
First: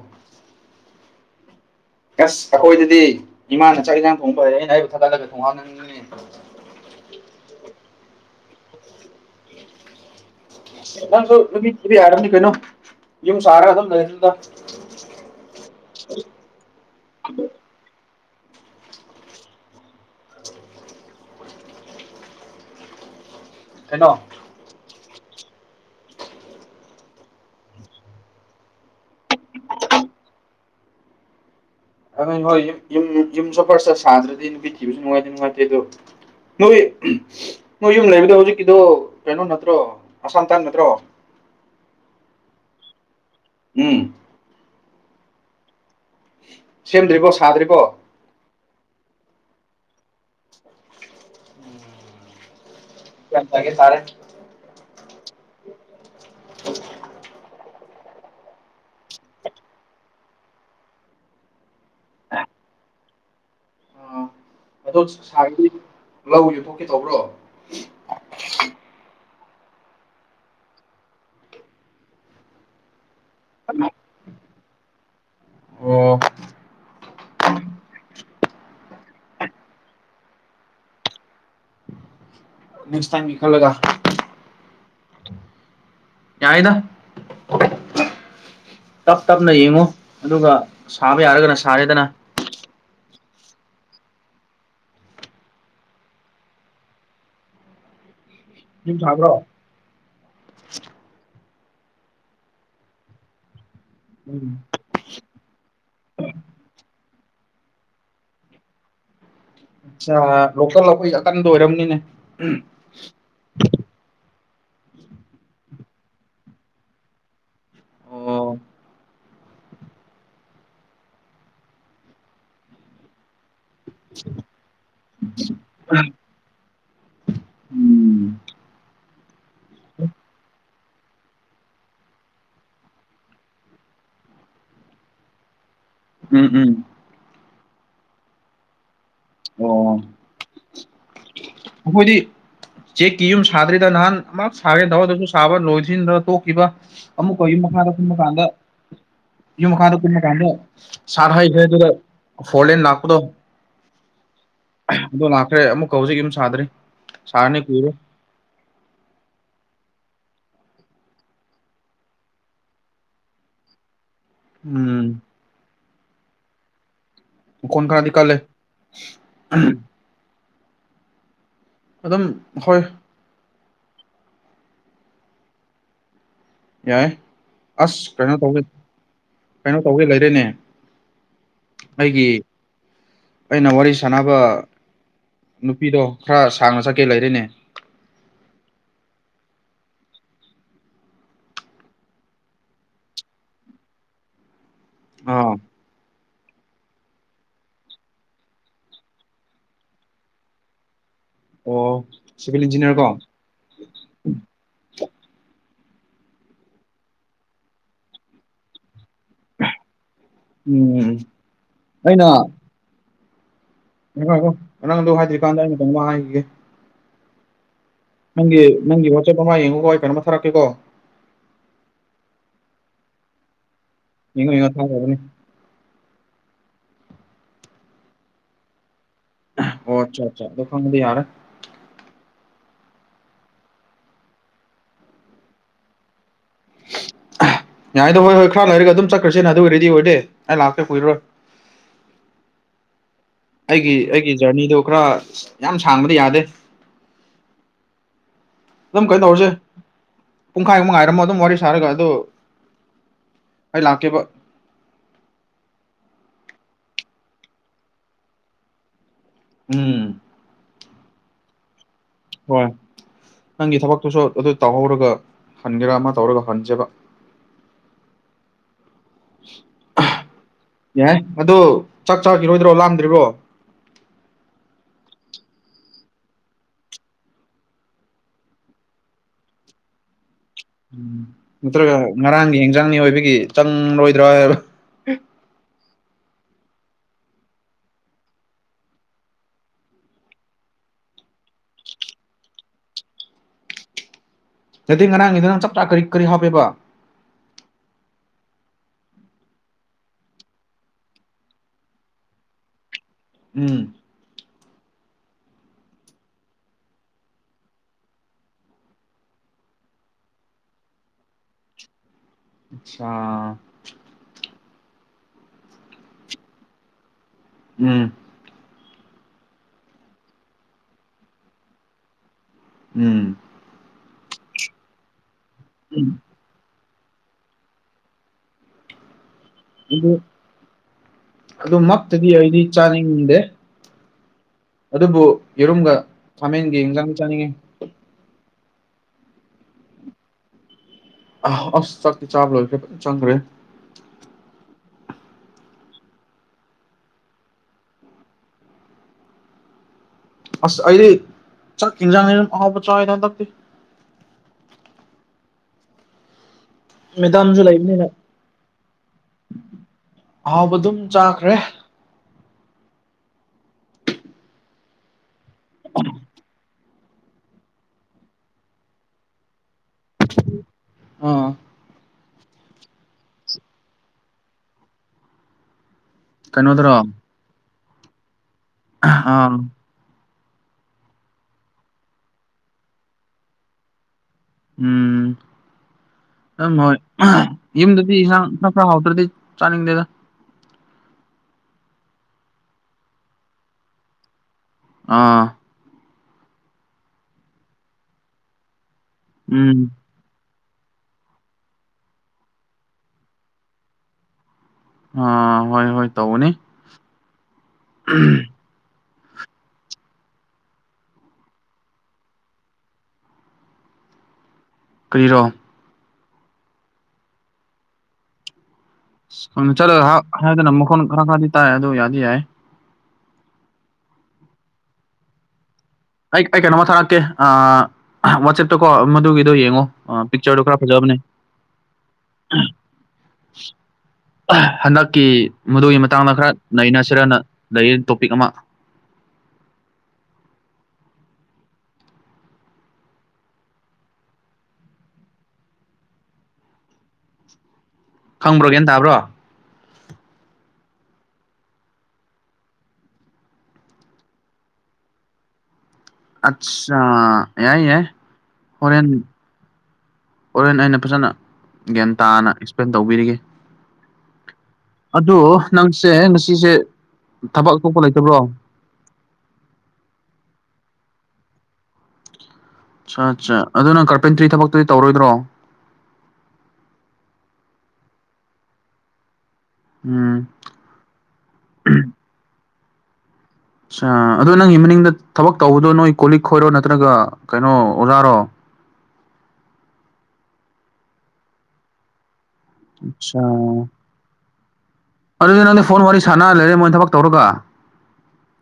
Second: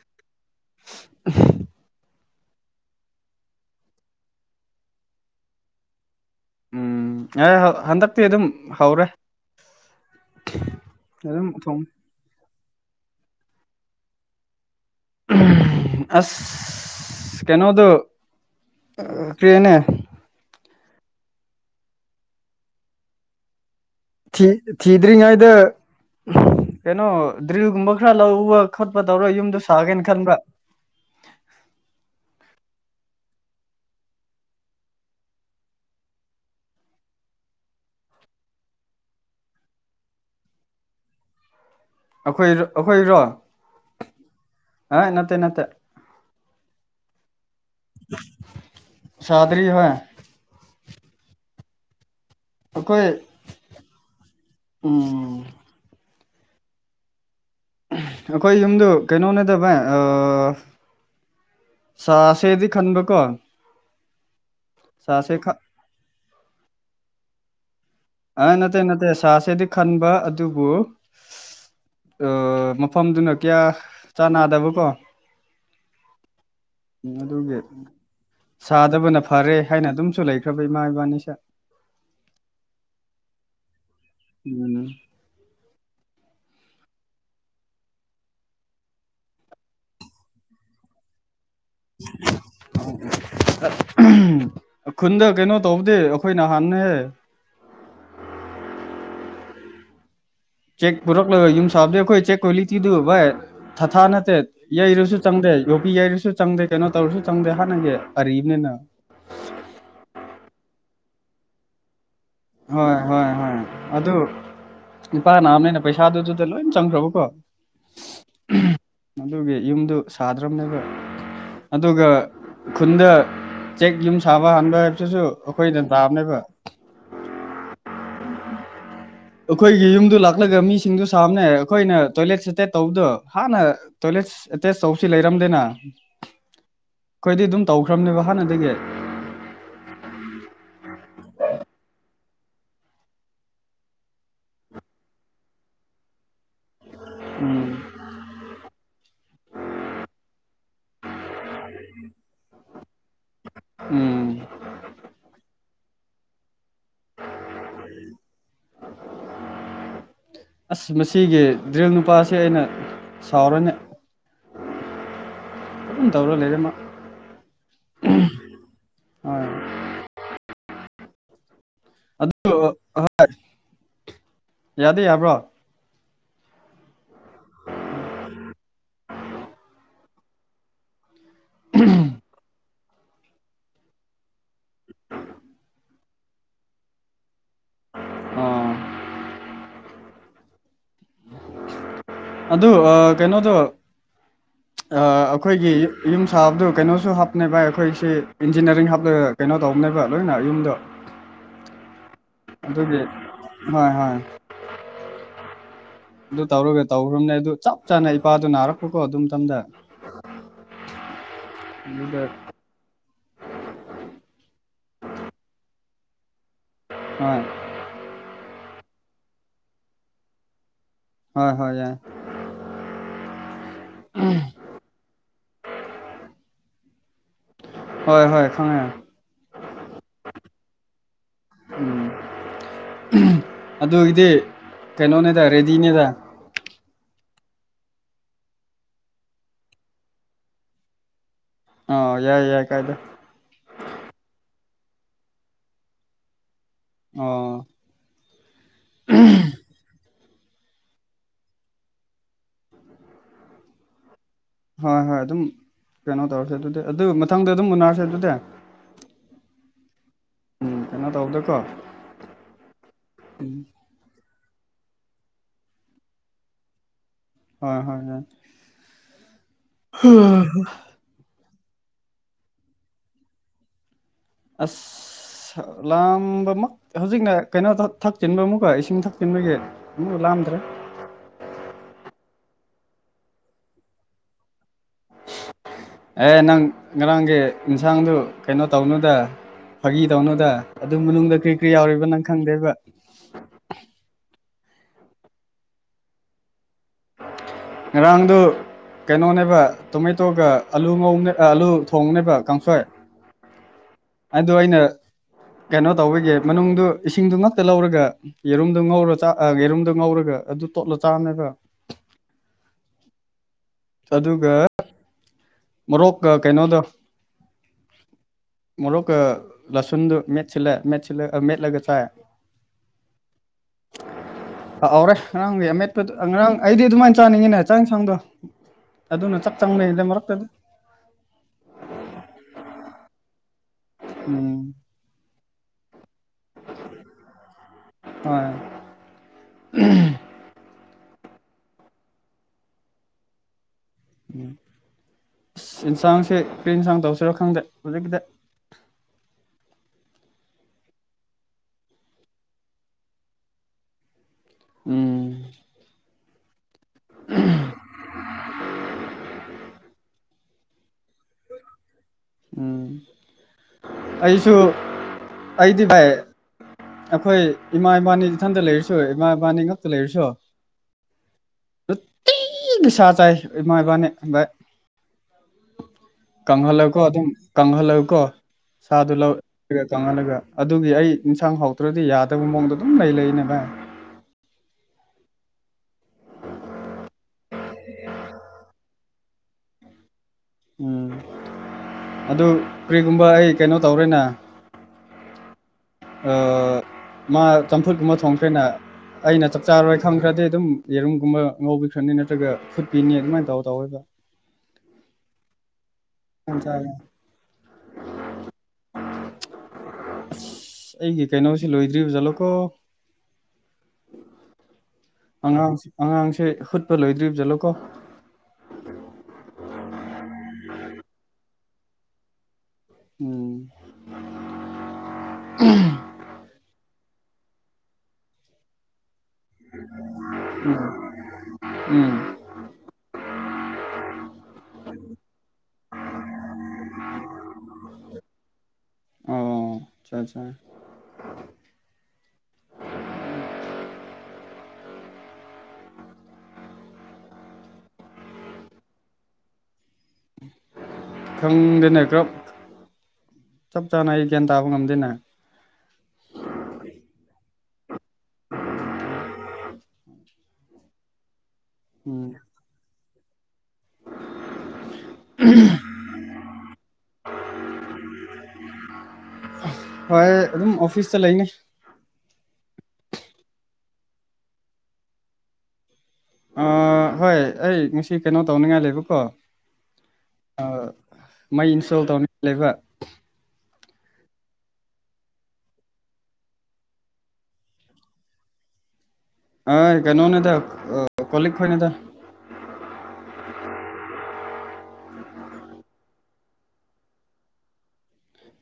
ꯑꯁ ꯑꯩꯈꯣꯏꯗꯗꯤ ꯏꯃꯥꯅ ꯆꯥꯛ ꯏꯟꯖꯥꯡ ꯊꯣꯡꯕ ꯑꯣꯏꯔꯦ ꯑꯩꯅ ꯑꯩꯕꯨ ꯊꯥꯒꯠꯂꯒ ꯊꯣꯡꯍꯥꯎꯅꯤꯡꯉꯤ ꯎꯝ ꯑꯦ ꯍꯟꯗꯛꯇꯤ ꯑꯗꯨꯝ ꯍꯧꯔꯦ ꯅꯪꯁꯨ ꯑꯗꯨꯝ ꯅꯨꯄꯤ ꯊꯣꯡ ꯊꯤꯕ ꯌꯥꯔꯕꯅꯤ ꯀꯩꯅꯣ ꯌꯨꯝ ꯁꯥꯔꯒ‌ ꯑꯗꯨꯝ ꯂꯩꯔꯖꯨ ꯎꯝ ꯑꯁ ꯀꯩꯅꯣꯗꯣ ꯀꯔꯤꯅꯦ ꯀꯩꯅꯣ ꯊꯤ ꯊꯤꯗ꯭ꯔꯤꯉꯩꯗ ꯀꯩꯅꯣ ꯗ꯭ꯔꯤꯜꯒꯨꯝꯕ ꯈꯔ ꯂꯧꯕ ꯈꯣꯠꯄ ꯇꯧꯔ ꯌꯨꯝꯗꯣ ꯁꯥꯒꯦꯅ ꯈꯟꯕ꯭ꯔꯥ *unintelligible* ꯍꯣꯏ ꯌꯨꯝ ꯌꯨꯝꯁꯨ ꯐ꯭ꯔꯁꯠ ꯁꯥꯗ꯭ꯔꯗꯤ ꯅꯨꯄꯤ ꯊꯤꯕꯁꯨ ꯅꯨꯡꯉꯥꯏꯇꯦ ꯅꯨꯡꯉꯥꯏꯇꯦ ꯑꯗꯣ ꯅꯣꯏ ꯅꯣꯏ ꯌꯨꯝ ꯂꯩꯕꯗ ꯍꯧꯖꯤꯛꯀꯤꯗꯨꯣ ꯀꯩꯅꯣ ꯅꯠꯇ꯭ꯔꯣ ꯑꯁꯥꯝꯇꯥꯏꯟ ꯅꯠꯇ꯭ꯔꯣ ꯑꯩꯈꯣꯏꯔ ꯑꯩꯈꯣꯏꯔꯣ ꯎꯝ ꯑ ꯅꯠꯇꯦ ꯅꯠꯇꯦ ꯁꯦꯝꯗ꯭ꯔꯤꯕꯣ ꯁꯥꯗ꯭ꯔꯤꯕꯣ ꯁꯥꯥꯗꯔꯤ ꯍꯣꯏ *inaudible* ꯑꯩꯈꯣꯏ ꯒ꯭ꯌꯥꯟ ꯇꯥꯒꯦ ꯇꯥꯔꯦ ꯎꯝ *unintelligible* ꯑꯩꯈꯣꯏ ꯌꯨꯝꯗꯨ ꯀꯩꯅꯣꯅꯦꯗ ꯚꯥꯏ ꯑ ꯁꯥꯁꯦꯗꯤ ꯈꯟꯕꯀꯣ ꯑꯥ ꯑꯗꯣ ꯁꯥꯁꯦ ꯈ ꯁꯥꯒꯤꯗꯤ ꯂꯧ ꯌꯣꯛꯊꯣꯛꯀꯦ ꯇꯧꯕ꯭ꯔꯣ ꯑ ꯅꯠꯇꯦ ꯅꯠꯇꯦ ꯁꯥꯥꯁꯦꯗꯤ ꯈꯟꯕ ꯑꯗꯨꯕꯨ ꯑ ꯃꯐꯝꯗꯨꯅ ꯀꯌꯥ ꯆꯥꯅꯥꯗꯕꯀꯣ ꯑꯣ ꯎꯝ ꯑꯗꯨꯒꯤ ꯁꯥꯗꯕꯅ ꯐꯔꯦ ꯍꯥꯏꯅ ꯑꯗꯨꯝꯁꯨ ꯂꯩꯈ꯭ꯔꯕ ꯏꯃꯥ ꯏꯕꯥꯅꯤꯁꯦ ꯅꯦꯛꯁ ꯇꯥꯏꯝꯒꯤ ꯈꯜꯂꯒ *unintelligible* ꯌꯥꯏꯗ ꯇꯞ ꯇꯞꯅ ꯌꯦꯡꯉꯨ ꯑꯗꯨꯒ ꯁꯥꯕ ꯌꯥꯔꯒꯅ ꯁꯥꯔꯦꯗꯅ ꯈꯨꯟꯗ ꯀꯩꯅꯣ ꯇꯧꯕꯧꯗꯦ ꯑꯩꯈꯣꯏ ꯅꯍꯥꯟꯍꯦ ꯌꯨꯝ ꯁꯥꯕ꯭ꯔꯣ ꯆꯦꯛ ꯄꯨꯔꯛꯂꯒ ꯌꯨꯝ ꯁꯥꯕꯗꯤ ꯑꯩꯈꯣꯏ ꯆꯦꯛ ꯀ꯭ꯋꯥꯂꯤꯇꯤꯗꯨ ꯚꯥꯏ ꯊꯥꯊꯥ ꯅꯠꯇꯦ ꯎꯝ ꯌꯩꯔꯨꯁꯨ ꯆꯪꯗꯦ ꯌꯣꯄꯤ ꯌꯩꯔꯁꯨ ꯆꯪꯗꯦ ꯀꯩꯅꯣ ꯇꯧꯔꯁꯨ ꯆꯪꯗꯦ ꯍꯥꯟꯅꯒꯤ ꯑꯔꯤꯕꯅꯤꯅ ꯆꯥ ꯂꯣꯀꯜ ꯑꯩꯈꯣꯏ ꯑꯀꯟꯗꯣ ꯑꯣꯏꯔꯝꯅꯤꯅꯦ ꯍꯣꯏ ꯍꯣꯏ ꯍꯣꯏ ꯑꯗꯨ ꯏꯄꯥ ꯅꯕꯅꯤꯅ ꯄꯩꯁꯥꯗꯨꯗꯨꯗ ꯂꯣꯏ ꯆꯪꯈ꯭ꯔꯕꯀꯣ ꯑꯣ ꯑꯗꯨꯒꯤ ꯌꯨꯝꯗꯨ ꯁꯥꯗ꯭ꯔꯕꯅꯦꯕ ꯑꯗꯨꯒ ꯈꯨꯟꯗ ꯆꯦꯛ ꯌꯨꯝ ꯁꯥꯕ ꯍꯥꯟꯕ ꯍꯥꯏꯕꯁꯤꯁꯨ ꯑꯩꯈꯣꯏꯗꯟ ꯇꯥꯕꯅꯦꯕ ꯎꯝ ꯑꯩꯈꯣꯏꯒꯤ ꯌꯨꯝꯗꯨ ꯂꯥꯛꯂꯒ ꯃꯤꯁꯤꯡꯗꯨ ꯁꯥꯕꯅ ꯑꯩꯈꯣꯏꯅ ꯇꯣꯏꯂꯦꯠ ꯁꯦꯇꯦꯠ ꯇꯧꯕꯗꯣ ꯍꯥꯟꯅ ꯇꯣꯏꯂꯦꯠ ꯑꯦꯇꯩꯁ ꯇꯧꯕꯁꯤ ꯂꯩꯔꯝꯗꯦꯅ ꯎꯝ ꯎꯝ ꯑꯩꯈꯣꯏꯗꯤ ꯑꯗꯨꯝ ꯇꯧꯈ꯭ꯔꯕꯅꯦꯕ ꯍꯥꯟꯅꯗꯒꯤ ꯑꯣ ꯑꯩꯈꯣꯏꯗꯤ ꯆꯦꯛꯀꯤ ꯌꯨꯝ ꯁꯥꯗ꯭ꯔꯤꯗ ꯅꯍꯥꯟ ꯑꯃꯨ ꯁꯥꯒꯦ ꯇꯧꯔꯗꯁꯨ ꯁꯥꯕ ꯂꯣꯏꯁꯤꯟꯗ ꯇꯣꯛꯈꯤꯕ ꯑꯃꯨꯛꯀ ꯌꯨꯝ ꯎꯝ ꯃꯈꯥꯟꯗ ꯀꯨꯝꯕ ꯀꯥꯟꯗ ꯌꯨꯝ ꯃꯈꯥꯗ ꯀꯨꯃ ꯀꯥꯟꯗ ꯁꯥꯠ ꯍꯥꯏꯈ꯭ꯔꯦꯗꯨꯒ ꯐꯣꯔꯂꯦꯟ ꯂꯥꯛꯄꯗꯣ ꯎꯝ ꯑꯗꯣ ꯂꯥꯛꯈ꯭ꯔꯦ ꯑꯃꯨꯛ ꯍꯧꯖꯤꯛ ꯌꯨꯝ ꯁꯥꯗꯔꯤ ꯁꯥꯔꯅꯤ ꯀꯨꯏꯔꯣꯏ ꯑꯁ ꯃꯁꯤꯒꯤ ꯗ꯭ꯔꯤꯜ ꯅꯨꯄꯥꯁꯦ ꯑꯩꯅ ꯁꯥꯎꯔꯅꯦ ꯎꯝ ꯑꯗꯨꯝ ꯇꯧꯔ ꯂꯩꯔꯦ ꯃꯥ ꯃꯈꯣꯟ ꯈꯔꯗꯤ ꯀꯜꯂꯦ ꯍꯣꯏ ꯑꯗꯨꯝ ꯍꯣꯏ ꯌꯥꯗꯦ ꯌꯥꯕ꯭ꯔꯣ ꯌꯥꯏ ꯑꯁ ꯀꯩꯅꯣ ꯇꯧꯒꯦ ꯀꯩꯅꯣ ꯇꯧꯒꯦ ꯂꯩꯔꯦꯅꯦ ꯑꯩꯒꯤ ꯑꯩꯅ ꯋꯥꯔꯤ ꯁꯥꯟꯅꯕ ꯅꯨꯄꯤꯗꯣ ꯈꯔ ꯁꯥꯡꯅ ꯆꯠꯀꯦ ꯂꯩꯔꯅꯦ ꯑꯣ ꯑꯗꯨ ꯀꯩꯅꯣꯗꯣ ꯑꯥ ꯑꯩꯈꯣꯏꯒꯤ ꯌꯨꯝ ꯁꯥꯕꯗꯨ ꯀꯩꯅꯣꯁꯨ ꯍꯥꯞꯅꯦꯕ ꯑꯩꯈꯣꯏꯁꯤ ꯏꯟꯖꯤꯅꯤꯌꯥꯔꯤꯡꯞꯒ ꯀꯩꯅꯣ ꯇꯧꯕꯅꯦꯕ ꯂꯣꯏꯅ ꯌꯨꯝꯗꯣ ꯑꯣ ꯁꯤꯚꯤꯜ ꯏꯟꯖꯤꯅꯤꯌꯥꯔ ꯑꯗꯨꯒꯤ ꯀꯣ ꯍꯣꯏ ꯍꯣꯏ ꯑꯗꯨ ꯇꯧꯔꯒ ꯇꯧꯈ꯭ꯔꯕꯅꯦ ꯑꯗꯨ ꯆꯞ ꯆꯥꯅ ꯏꯄꯥꯗꯨ ꯅꯥꯔꯛꯄꯀꯣ ꯑꯗꯨꯝꯊꯝꯗ ꯎꯝ ꯑꯩꯅ ꯑꯪꯉꯣ ꯅꯪꯗꯣ ꯍꯥꯏꯗ꯭ꯔꯤꯀꯥꯟꯗ ꯑꯩꯅ ꯀꯩꯅꯣꯝ ꯍꯥꯏꯈꯤꯒꯦ ꯎ ꯅꯪꯒꯤ ꯅꯪꯒꯤ ꯋꯥꯆꯦꯞ ꯑꯃ ꯌꯦꯡꯉꯣꯀꯣ ꯑꯩ ꯀꯩꯅꯣꯝ ꯑꯃ ꯊꯥꯛꯀꯦꯀꯣ ꯍꯣꯏ ꯍꯣꯏ ꯌꯥꯏ ꯌꯦꯡꯉꯣ ꯌꯦꯡꯉꯣ ꯊꯥꯔꯒꯅꯤ ꯍꯣꯏ ꯍꯣꯏ ꯈꯪꯉꯦ ꯑꯣ ꯑꯆꯥ ꯑꯆꯥ ꯗꯗꯨ ꯐꯗꯤ ꯌꯥꯔ ꯎꯝ ꯑꯗꯨꯒꯤꯗꯤ ꯀꯩꯅꯣꯅꯦꯗ ꯔꯦꯗꯤꯅꯦꯗ ꯌꯥꯥꯏꯗꯣ ꯍꯣꯏ ꯍꯣꯏ ꯈꯔ ꯂꯩꯔꯒ ꯑꯗꯨꯝ ꯆꯠꯈ꯭ꯔꯁꯤꯅ ꯑꯗꯨ ꯔꯦꯗꯤ ꯑꯣꯏꯗꯦ ꯑꯩ ꯂꯥꯛꯀꯦ ꯀꯨꯢꯔꯔꯣꯏ ꯑꯣ ꯌꯥꯏ ꯌꯥꯏ ꯀꯥꯏꯗ ꯑꯩꯒꯤ ꯑꯩꯒꯤ ꯖꯔꯅꯤꯗꯣ ꯈꯔ ꯌꯥꯝ ꯁꯥꯡꯕꯗꯤ ꯌꯥꯗꯦ ꯑꯣ ꯑꯗꯨꯝ ꯀꯩꯅꯣ ꯇꯧꯔꯁꯦ ꯄꯨꯡꯈꯥꯏꯃꯨꯛ ꯉꯥꯏꯔꯝꯃꯣ ꯑꯗꯨꯝ ꯋꯥꯔꯤ ꯁꯥꯔꯒ ꯑꯗꯨ ꯑꯩ ꯂꯥꯛꯀꯦꯕ ꯍꯣꯏ ꯍꯣꯏ ꯑꯗꯨꯝ ꯀꯩꯅꯣ ꯇꯧꯔꯁꯦ ꯑꯗꯨꯗꯤ ꯑꯗꯨ ꯃꯊꯪꯗ ꯑꯗꯨꯝ ꯎꯅꯔꯁꯦ ꯑꯗꯨꯗꯤ ꯎꯝ ꯎꯝ ꯀꯩꯅꯣ ꯇꯧꯕꯗꯣꯀꯣ ꯍꯣꯏ ꯅꯪꯒꯤ ꯊꯕꯛꯇꯨꯁꯨ ꯑꯗꯨ ꯇꯧꯍꯧꯔꯒ ꯍꯟꯒꯦꯔꯥ ꯑꯃ ꯇꯧꯔꯒ ꯍꯟꯁꯦꯕ ꯍꯣꯏ ꯍꯣꯏ ꯌꯥ ꯌꯥꯏ ꯑꯗꯨꯗꯣ ꯆꯥꯛ ꯆꯥꯈꯤꯔꯣꯏꯗ꯭ꯔꯣ ꯂꯥꯝꯗ꯭ꯔꯤꯕꯣ ꯑꯐ ꯂꯥꯝꯕꯃꯛ ꯍꯧꯖꯤꯛꯅ ꯀꯩꯅꯣ ꯊꯛꯆꯤꯟꯕ ꯑꯃꯨꯛꯀ ꯏꯁꯤꯡ ꯊꯛꯆꯤꯟꯕꯒꯤ ꯎꯝ ꯂꯝꯗ꯭ꯔꯦ ꯎꯝ ꯅꯠꯇ꯭ꯔꯒ ꯉꯔꯥꯡꯒꯤ ꯌꯦꯟꯖꯥꯡꯅꯤ ꯑꯣꯏꯕꯒꯤ ꯆꯪꯂꯔꯣꯏꯗ꯭ꯔꯥ ꯍꯥꯏꯕ ꯑꯦ ꯅꯪ ꯉꯔꯥꯡꯒꯤ ꯌꯦꯟꯁꯥꯡꯗꯨ ꯀꯩꯅꯣ ꯇꯧꯅꯨꯗ ꯐꯥꯒꯤ ꯇꯧꯅꯣꯗ ꯑꯗꯨ ꯃꯅꯨꯡꯗ ꯀꯔꯤ ꯀꯔꯤ ꯌꯥꯎꯔꯤꯕ ꯅꯪ ꯈꯪꯗꯦꯕ ꯅꯗꯗꯤ ꯉꯔꯥꯡꯒꯤꯗ ꯅꯪ ꯆꯞ ꯆꯥ ꯀꯔꯤ ꯀꯔꯤ ꯍꯥꯞꯄꯦꯕ ꯉꯥꯔꯥꯡꯗꯨ ꯀꯩꯅꯣꯅꯦꯕ ꯇꯣꯃꯦꯇꯣꯒ ꯑꯂꯨ ꯉꯧꯅꯦ ꯑꯂꯨ ꯊꯣꯡꯅꯦꯕ ꯀꯥꯡꯁꯣꯏ ꯎꯝ ꯑꯗꯨ ꯑꯩꯅ ꯀꯩꯅꯣ ꯇꯧꯕꯒꯤ ꯃꯅꯨꯡꯗꯨ ꯏꯁꯤꯡꯗꯨ ꯉꯛꯇ ꯂꯧꯔꯒ ꯌꯦꯔꯨꯝꯗ ꯉꯧꯔ ꯆ ꯌꯦꯔꯨꯝꯗ ꯉꯧꯔꯒ ꯑꯗꯨ ꯇꯣꯠꯂ ꯆꯥꯅꯦꯕ ꯑꯆꯥ ꯑꯗꯨꯒ ꯃꯔꯣꯛ ꯀꯩꯅꯣꯗꯣ ꯎꯝ ꯃꯣꯔꯣꯛꯀ ꯂꯁꯨꯟꯗꯨ ꯃꯦꯠꯁꯤꯜꯂꯦ ꯃꯦꯠꯁꯤꯜꯂꯦ ꯃꯦꯠꯂꯒ ꯆꯥꯏ ꯎꯝ ꯥꯎꯔꯦ ꯉꯔꯥꯡꯒꯤ ꯑꯃꯦꯠꯄ ꯎꯝ ꯉꯔꯥꯡ ꯑꯩꯗꯤ ꯑꯗꯨꯃꯥꯏꯅ ꯆꯞ ꯆꯥꯅꯤꯡꯉꯤꯅꯦ ꯆꯥꯡ ꯌꯦꯟꯁꯥꯡꯗꯣ ꯑꯗꯨꯅ ꯆꯥꯛ ꯆꯪꯅꯉꯩꯗꯩ ꯑꯗꯨ ꯃꯔꯛꯇꯗꯤ ꯑꯗꯨꯃꯛꯇꯗꯤ ꯑꯩꯗꯤ ꯆꯥꯅꯤꯡꯗꯦ ꯎꯝ ꯑꯗꯨꯕꯨ ꯌꯦꯔꯨꯝꯒ ꯈꯥꯃꯦꯟꯒꯤ ꯌꯦꯟꯖꯥꯡ ꯆꯥꯅꯤꯡꯉꯤ ꯍꯣꯏ ꯎꯝ ꯑ ꯑꯁ ꯆꯥꯛꯤ ꯆꯥꯕ ꯂꯣꯏꯈ꯭ꯔꯦ ꯆꯪꯈ꯭ꯔꯦ ꯎꯝ ꯑꯁ ꯌꯦꯟꯁꯥꯡꯁꯦ ꯀꯔꯤ ꯏꯟꯁꯥꯡ ꯇꯧꯁꯤꯔꯣ ꯈꯪꯗꯦ ꯍꯧꯖꯤꯛꯀꯤꯗ ꯑꯁ ꯑꯩꯗꯤ ꯆꯥꯛꯈꯤꯖꯥꯡꯅꯤ ꯑꯍꯥꯎꯕ ꯆ ꯇꯛꯇꯦ ꯎꯝ ꯃꯦꯗꯥꯝꯁꯨ ꯂꯩꯕꯅꯤꯅ ꯑꯍꯥꯎꯕ ꯑꯗꯨꯝ ꯆꯥꯈ꯭ꯔꯦ ꯎꯝ ꯑꯩꯁꯨ ꯑꯩꯗꯤ ꯚꯥꯏ ꯑꯩꯈꯣꯏ ꯏꯃꯥ ꯏꯕꯥꯅꯤ ꯏꯊꯟꯇ ꯂꯩꯔꯁꯨ ꯏꯃꯥ ꯏꯕꯥꯅꯤ ꯉꯛꯇ ꯂꯩꯔꯁꯨ ꯑꯥ ꯅꯨꯪꯇꯤꯒꯤ ꯅꯤꯁꯥꯥ ꯆꯥꯏ ꯃꯣꯏꯕꯥꯅꯤ ꯑ ꯀꯩꯅꯣꯗꯔꯣ ꯀꯪꯍꯜꯂꯨꯀꯣ ꯑꯗꯨꯝ ꯀꯪꯍꯜꯂꯎꯀꯣ ꯁꯥꯗꯨ ꯂꯧ ꯑꯥ ꯆꯪꯍꯜꯂꯒ ꯑꯗꯨꯒꯤ ꯑꯩ ꯏꯟꯁꯥꯡ ꯍꯥꯎꯇ꯭ꯔꯗꯤ ꯌꯥꯗꯕ ꯃꯑꯣꯡꯗ ꯑꯗꯨꯝ ꯂꯩ ꯂꯩꯏꯅꯦ ꯚꯥꯏ ꯎꯝ ꯑꯗꯨꯝ ꯍꯣꯏ ꯌꯨꯝꯗꯗꯤ ꯏꯟꯁꯥꯡ ꯅꯥ ꯈ ꯍꯥꯎꯗ꯭ꯔꯗꯤ ꯆꯥꯅꯤꯡꯗꯦꯗ ꯎꯝ ꯑꯗꯨ ꯀꯔꯤꯒꯨꯝꯕ ꯑꯩ ꯀꯩꯅꯣ ꯇꯧꯔꯦꯅ ꯑꯥ ꯃꯥ ꯆꯝꯐꯨꯠꯀꯨꯝꯕ ꯊꯣꯡꯈ꯭ꯔꯦꯅ ꯑꯩꯅ ꯆꯥꯛ ꯎꯝ ꯆꯥꯔꯣꯏ ꯐꯪꯈ꯭ꯔꯗꯤ ꯑꯗꯨꯝ ꯌꯦꯔꯨꯝꯒꯨꯝꯕ ꯉꯧꯕꯤꯈ꯭ꯔꯅꯤ ꯅꯠꯇ꯭ꯔꯒ ꯐꯨꯠꯄꯤꯅꯤ ꯑꯗꯨꯃꯥꯏꯅ ꯇꯧ ꯇꯧꯋꯦꯕ ꯑ ꯍꯣꯏ ꯍꯣꯏ ꯇꯧꯕꯅꯤ ꯀꯁꯔ ꯑꯩꯒꯤ ꯀꯩꯅꯣꯁꯤ ꯂꯣꯏꯗ꯭ꯔꯤꯕ ꯖꯥꯠꯂꯣꯀꯣ ꯇꯥꯗꯔꯦ *inaudible* ꯑꯉꯥꯡꯁ ꯑꯉꯥꯡꯁꯦ ꯍꯨꯠꯄ ꯂꯣꯏꯗ꯭ꯔꯤꯕ ꯖꯠꯂꯣꯀꯣ ꯑꯗꯨ ꯆꯠꯂ ꯍꯥꯏꯗꯅ ꯃꯈꯣꯟ ꯈꯔ ꯈꯔꯗꯤ ꯇꯥꯏ ꯑꯗꯨ ꯌꯥꯗꯤ ꯌꯥꯏ ꯎꯝ ꯑꯩ ꯑꯩ ꯀꯩꯅꯣꯝꯃ ꯊꯥꯔꯛꯀꯦ ꯋꯥꯆꯦꯞꯇ ꯀꯣ ꯃꯗꯨꯒꯤ ꯗꯣ ꯌꯦꯡꯉꯣ ꯄꯤꯛꯆꯔꯗꯣ ꯎꯝ ꯈꯔ ꯐꯖꯕꯅꯦ ꯎꯝ ꯍꯟꯗꯛꯀꯤ ꯃꯗꯨꯒꯤ ꯃꯇꯥꯡꯗ ꯈꯔ ꯅꯩꯅꯁꯤꯔꯅ ꯂꯩ ꯇꯣꯄꯤꯛ ꯑꯃ ꯑꯣ ꯑꯆꯥ ꯑꯆꯥ ꯈꯪꯕ꯭ꯔꯣꯒ꯭ꯌꯥꯟ ꯇꯥꯕ꯭ꯔꯣ ꯈꯪꯗꯦꯅꯦ ꯔꯕ ꯆꯞ ꯆꯥꯅ ꯑꯩ ꯒꯌꯥꯟ ꯇꯥꯕ ꯉꯝꯗꯦꯅꯦ ꯑꯆꯥꯥ ꯌꯥꯏ ꯌꯥꯏ ꯍꯣꯔꯦꯟ ꯍꯣꯔꯦꯟ ꯑꯩꯅ ꯐꯖꯅ ꯒ꯭ꯌꯥꯟ ꯎꯝ ꯇꯥꯅ ꯑꯦꯛꯁꯄ꯭ꯂꯦꯟ ꯇꯧꯕꯤꯔꯤꯒꯦ ꯑꯗꯣ ꯅꯪ ꯁꯁꯦ ꯉꯁꯤꯁꯦ ꯊꯕꯛ ꯑꯇꯣꯞꯄ ꯂꯩꯇꯕ꯭ꯔꯣ ꯍꯣꯏ ꯑꯗꯨꯝ ꯑꯣꯐꯤꯁꯇ ꯂꯩꯅꯤ ꯑꯆꯥ ꯑꯠꯆꯥ ꯑꯗꯨꯅ ꯀꯥꯔꯄꯦꯟꯇ꯭ꯔꯤ ꯊꯕꯛꯇꯨꯗꯤ ꯇꯧꯔꯣꯏꯗ꯭ꯔꯣ ꯍꯣꯏ ꯑꯩ ꯉꯁꯤ ꯀꯩꯅꯣ ꯇꯧꯅꯤꯡꯉꯥꯏ ꯂꯩꯕꯀꯣ ꯎꯝ ꯃꯩ ꯏꯟꯁꯇꯣꯜ ꯇꯧꯅꯤꯡꯉ ꯂꯩꯕ ꯑ ꯑꯗꯣ ꯅꯪꯒꯤ ꯃꯅꯤꯡꯗ ꯊꯕꯛ ꯇꯧꯕꯗꯣ ꯅꯣꯏ ꯀꯣꯂꯤꯛ ꯈꯣꯏꯔꯣ ꯅꯠꯇ꯭ꯔꯒ ꯀꯩꯅꯣ ꯑꯣꯖꯥꯔꯣ ꯑ ꯀꯩꯅꯣꯅꯤꯗ ꯑ ꯀꯜꯛ ꯈꯅꯦꯗ ꯑꯆꯥ ꯑꯗꯨꯗꯤ ꯅꯪꯗꯤ ꯐꯣꯟ ꯋꯥꯔꯤ ꯁꯥꯟꯅꯔ ꯂꯩꯔꯦ ꯃꯣꯏꯅ ꯊꯕꯛ ꯇꯧꯔꯒ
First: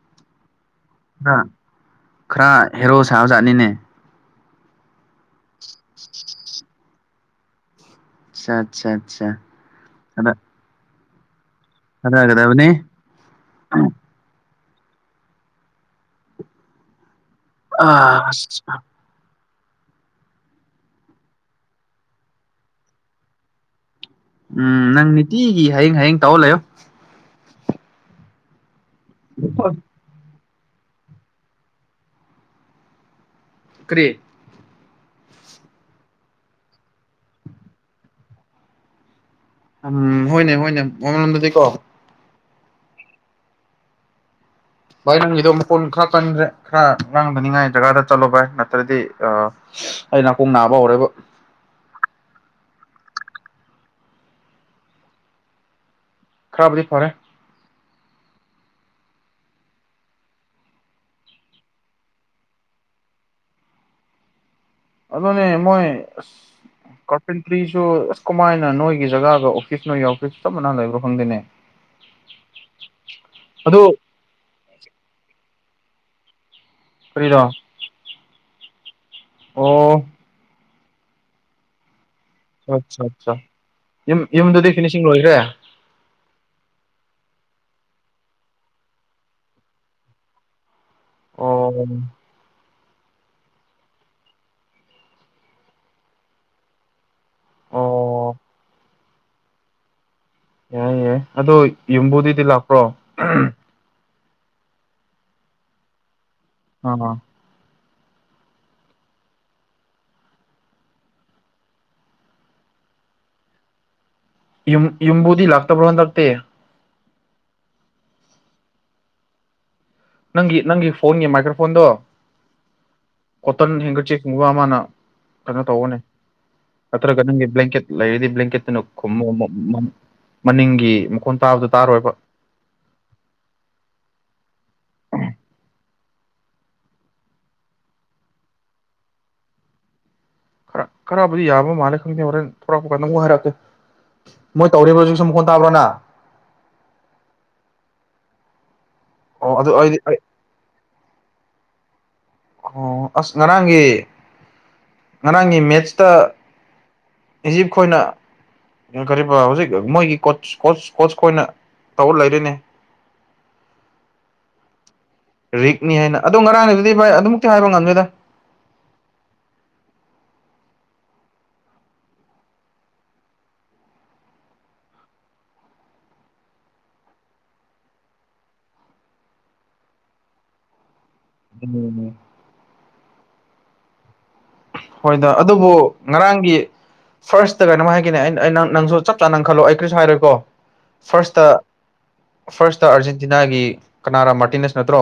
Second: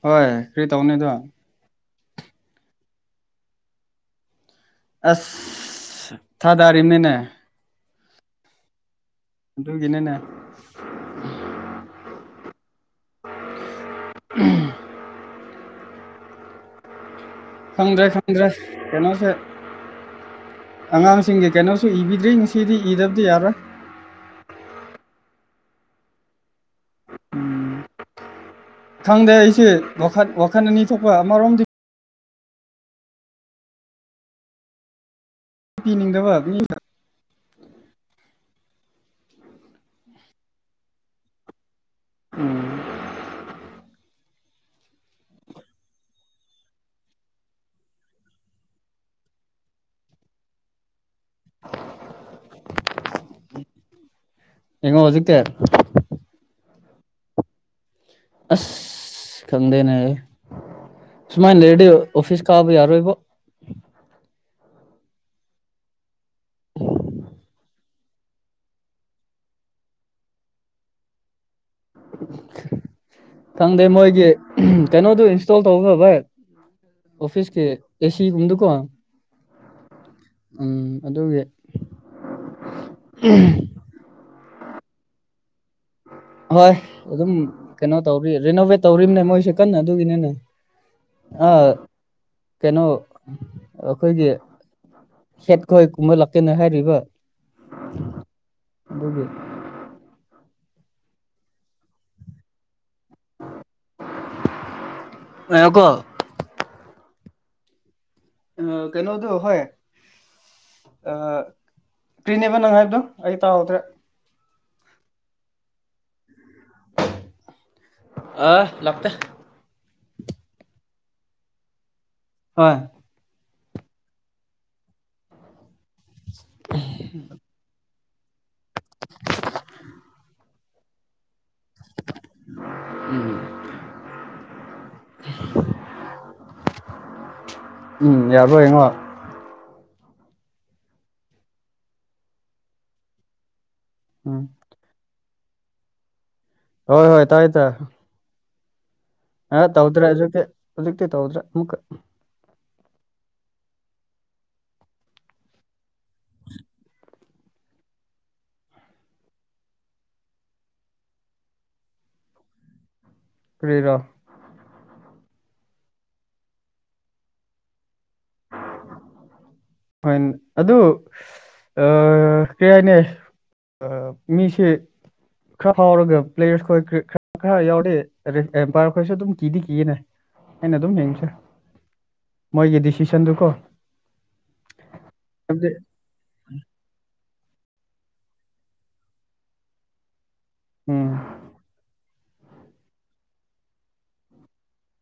ꯍꯣꯏ ꯀꯔꯤ ꯇꯧꯅꯤ ꯑꯗꯣ ꯈ ꯈꯔ ꯍꯦꯔꯣ ꯁꯥꯕꯖꯥꯠꯅꯤꯅꯦ ꯑꯁ ꯊꯥꯗꯥꯔꯤꯝꯅꯤꯅꯦ ꯑꯆꯥ ꯑꯆꯥ ꯑꯆꯥ ꯑꯗꯨꯒꯤ ꯅꯪꯅ ꯑꯗ ꯍꯥꯏꯒꯗꯕꯅꯤ ꯑ ꯈꯪꯗ꯭ꯔꯦ ꯈꯪꯗ꯭ꯔꯦ ꯀꯩꯅꯣꯁꯦ ꯑꯉꯥꯡꯁꯤꯡꯒꯤ ꯀꯩꯅꯣꯁꯨ ꯏꯕꯤꯗ꯭ꯔꯤ ꯉꯁꯤꯗꯤ ꯏꯗꯕꯗꯤ ꯌꯥꯔꯣꯏ ꯎꯝ ꯅꯪ ꯅꯤꯇꯤꯒꯤ ꯍꯌꯦꯡ ꯍꯌꯦꯡ ꯇꯧꯔ ꯂꯩꯌꯣ ꯈꯪꯗꯦ ꯑꯩꯁꯦ ꯋꯥꯈꯜ ꯋꯥꯈꯜ ꯑꯅꯤ ꯊꯣꯛꯄ ꯑꯃꯔꯣꯝꯗꯤ ꯀ꯭ꯔꯤ ꯄꯤꯅꯤꯡꯗꯕ ꯃꯤ ꯎꯝ ꯍꯣꯏꯅꯦ ꯍꯣꯏꯅꯦ ꯃꯜꯂꯝꯗꯗꯤꯀꯣ ꯎꯝ ꯚꯥꯏ ꯅꯪꯒꯤꯗꯣ ꯃꯈꯣꯟ ꯈꯔ ꯀꯟꯈ꯭ꯔꯦ ꯈꯔ ꯉꯔꯥꯡꯊꯅꯤꯉꯥꯏ ꯖꯒꯥꯗ ꯆꯠꯂꯣ ꯚꯥꯏ ꯅꯠꯇ꯭ꯔꯗꯤ ꯑ ꯑꯩ ꯅꯥꯀꯣꯡ ꯅꯥꯕ ꯍꯧꯔꯦꯕꯣ ꯌꯦꯡꯉꯣ ꯍꯧꯖꯤꯛ ꯇꯤ ꯈꯔꯕꯗꯤ ꯐꯔꯦ ꯑꯁ ꯈꯪꯗꯦꯅꯦ ꯁꯨꯃꯥꯏꯅ ꯂꯩꯔꯗꯤ ꯑꯣꯐꯤꯁ ꯀꯥꯕ ꯌꯥꯔꯣꯏꯕꯣ ꯑꯗꯨꯅꯦ ꯃꯣꯏ ꯀꯥꯔꯄꯦꯟꯇ꯭ꯔꯤꯁꯨ ꯑꯁ ꯀꯃꯥꯏꯅ ꯅꯣꯏꯒꯤ ꯖꯒꯥꯒ ꯑꯣꯐꯤꯁ ꯅꯣꯏ ꯌꯥꯎꯒꯁꯨ ꯆꯞ ꯃꯅꯥ ꯂꯩꯕ꯭ꯔꯣ ꯈꯪꯗꯦꯅꯦ ꯑꯗꯨ ꯈꯪꯗꯦ ꯃꯣꯏꯒꯤ ꯀꯩꯅꯣꯗꯨ ꯏꯟꯁꯇꯣꯜ ꯇꯧꯈ꯭ꯔ ꯚꯥꯏ ꯀꯔꯤꯔꯣ ꯑꯣꯐꯤꯁ ꯀ ꯑꯦꯁꯤ ꯀꯨꯝꯗꯀꯣ ꯑꯣ ꯎꯝ ꯑꯗꯨꯒꯤ ꯑꯠ ꯑꯠꯆꯥ ꯌꯨꯝ ꯌꯨꯝꯗꯨꯗꯤ ꯐꯤꯅꯤꯁꯤꯡ ꯂꯣꯏꯈ꯭ꯔꯦ ꯍꯣꯏ ꯑꯗꯨꯝ ꯀꯩꯅꯣ ꯇꯧꯔꯤ ꯔꯤꯅꯣꯚꯦꯠ ꯇꯧꯔꯤꯝꯅꯦ ꯃꯣꯏꯁꯦ ꯀꯟꯅ ꯑꯗꯨꯒꯤꯅꯅꯦ ꯑ ꯑꯣ ꯀꯩꯅꯣ ꯑꯩꯈꯣꯏꯒꯤ ꯁꯦꯠ ꯈꯍꯣꯏ ꯀꯨꯝꯍ ꯂꯥꯛꯀꯦꯅꯦ ꯍꯥꯏꯔꯤꯕ ꯑꯣ ꯑꯗꯨꯒꯤ ꯌꯥꯏ ꯌꯥꯏ ꯑꯗꯣ ꯌꯨꯝꯕꯨꯗꯨꯗꯤ ꯂꯥꯛꯄ꯭ꯔꯣ ꯄꯥꯏꯌꯣꯀꯣ ꯑꯥ ꯑ ꯀꯩꯅꯣꯗꯣ ꯍꯣꯏ ꯑꯥ ꯀ꯭ꯔꯤꯅꯦꯕ ꯅꯪ ꯍꯥꯏꯕꯗꯣ ꯑꯩ ꯇꯥꯍꯧꯗ꯭ꯔꯦ ꯌꯨꯝ ꯌꯨꯝꯕꯨꯗꯤ ꯂꯥꯛꯇꯕ꯭ꯔꯣ ꯍꯟꯗꯛꯇꯤ ꯑ ꯂꯥꯛꯇꯦ ꯅꯪꯒꯤ ꯅꯪꯒꯤ ꯐꯣꯟꯒꯤ ꯃꯥꯏꯀ꯭ꯔꯣꯐꯣꯟꯗꯣ ꯑꯥ ꯑꯧꯇꯝ ꯗꯤ ꯍꯦꯡꯀꯔꯆꯤꯞ ꯀꯨꯝꯕ ꯑꯃꯥꯅ ꯀꯩꯅꯣ ꯇꯧꯕꯥꯅꯦ ꯅꯠꯇ꯭ꯔꯒ ꯅꯪꯒꯤ ꯕ꯭ꯂꯥꯡꯀꯦꯠ ꯂꯩꯔꯗꯤ ꯕ꯭ꯂꯦꯡꯀꯦꯠꯇꯨꯅ ꯈꯨꯝꯃꯨ ꯃꯅꯤꯡꯒꯤ ꯃꯈꯣꯟ ꯇꯥꯕꯗꯣ ꯇꯥꯔꯣꯏꯕ ꯎꯝ ꯎꯝ ꯌꯥꯕꯔꯥ ꯌꯦꯡꯉꯣ ꯈꯔ ꯈꯔꯕꯨꯗꯤ ꯌꯥꯕ ꯃꯥꯜꯂꯦ ꯈꯪꯗꯦ ꯍꯣꯔꯦꯟ ꯊꯣꯔꯛꯄ ꯀꯗ ꯑꯃꯕꯨꯛ ꯍꯥꯏꯔꯛꯀꯦ ꯎꯝ ꯃꯣꯏ ꯇꯧꯔꯤꯕ ꯍꯧꯁꯨ ꯁꯨꯝ ꯐꯣꯟ ꯇꯥꯕ꯭ꯔꯣꯅ ꯍꯣꯏ ꯍꯣꯏ ꯇꯥꯏ ꯇ ꯑꯣ ꯑ ꯑꯗꯨ ꯑꯩꯗꯤ ꯇꯧꯗ꯭ꯔꯦ ꯑꯩ ꯑꯖꯛꯇꯦ ꯍꯧꯖꯤꯛꯇꯤ ꯇꯧꯗ꯭ꯔꯦ ꯃꯛ ꯑꯣ ꯑꯁ ꯉꯔꯥꯡꯒꯤ ꯉꯔꯥꯡꯒꯤ ꯃꯦꯠꯁꯇ ꯏꯖꯤꯞ ꯈꯣꯏꯅ ꯀꯔꯤꯕ ꯍꯧꯖꯤꯛ ꯃꯣꯏꯒꯤ ꯀꯣꯁ ꯀꯣꯁ ꯀꯣꯁ ꯈꯣꯏꯅ ꯇꯧ ꯂꯩꯔꯤꯅꯦ ꯀꯔꯤꯔꯥ ꯔꯤꯛꯅꯤ ꯍꯥꯏꯅ ꯑꯗꯣ ꯉꯔꯥꯡꯒꯤꯗꯨꯗꯤ ꯚꯥꯏ ꯑꯗꯨꯃꯛꯇꯤ ꯍꯥꯏꯕ ꯉꯝꯗꯦꯗ ꯍꯣꯏ ꯑꯗꯨ ꯑ ꯀꯩ ꯍꯥꯏꯅꯤ ꯑꯥ ꯃꯤꯁꯦ ꯈꯔ ꯐꯥꯎꯔꯒ ꯄ꯭ꯂꯦꯌꯔꯁ ꯈꯣꯏ ꯈꯔ ꯈꯔ ꯈꯔ ꯌꯥꯎꯔꯗꯤ ꯑꯦꯝꯄꯥꯌꯔ ꯈꯣꯏꯁꯨ ꯑꯗꯨꯝ ꯀꯤꯗꯤ ꯀꯤꯌꯦꯅꯦ ꯑꯩꯅ ꯑꯗꯨꯝ ꯌꯦꯡꯁꯦ ꯎꯝ ꯃꯣꯏꯒꯤ ꯗꯤꯁꯤꯁꯟꯗꯨꯀꯣ ꯍꯣꯏꯗꯥ ꯍꯥꯏꯕꯗꯤ ꯑꯗꯨꯕꯨ ꯉꯔꯥꯡꯒꯤ ꯐꯥꯔꯁꯇ ꯀꯩꯅꯣꯝ ꯍꯥꯏꯒꯦꯅꯦ ꯑꯩꯅ ꯅꯪꯁꯨ ꯆꯞ ꯆꯥꯅ ꯈꯜꯂꯣ ꯑꯩ ꯀꯔꯤꯁꯨ ꯍꯥꯏꯔꯣꯏꯀꯣ ꯎꯝ ꯐꯥꯔꯁꯇ ꯐꯥꯔꯁꯇ ꯑꯥꯔꯖꯦꯟꯇꯤꯅꯥꯒꯤ ꯀꯅꯥꯔꯥ ꯃꯔꯇꯤꯅꯦꯁ ꯅꯠꯇ꯭ꯔꯣ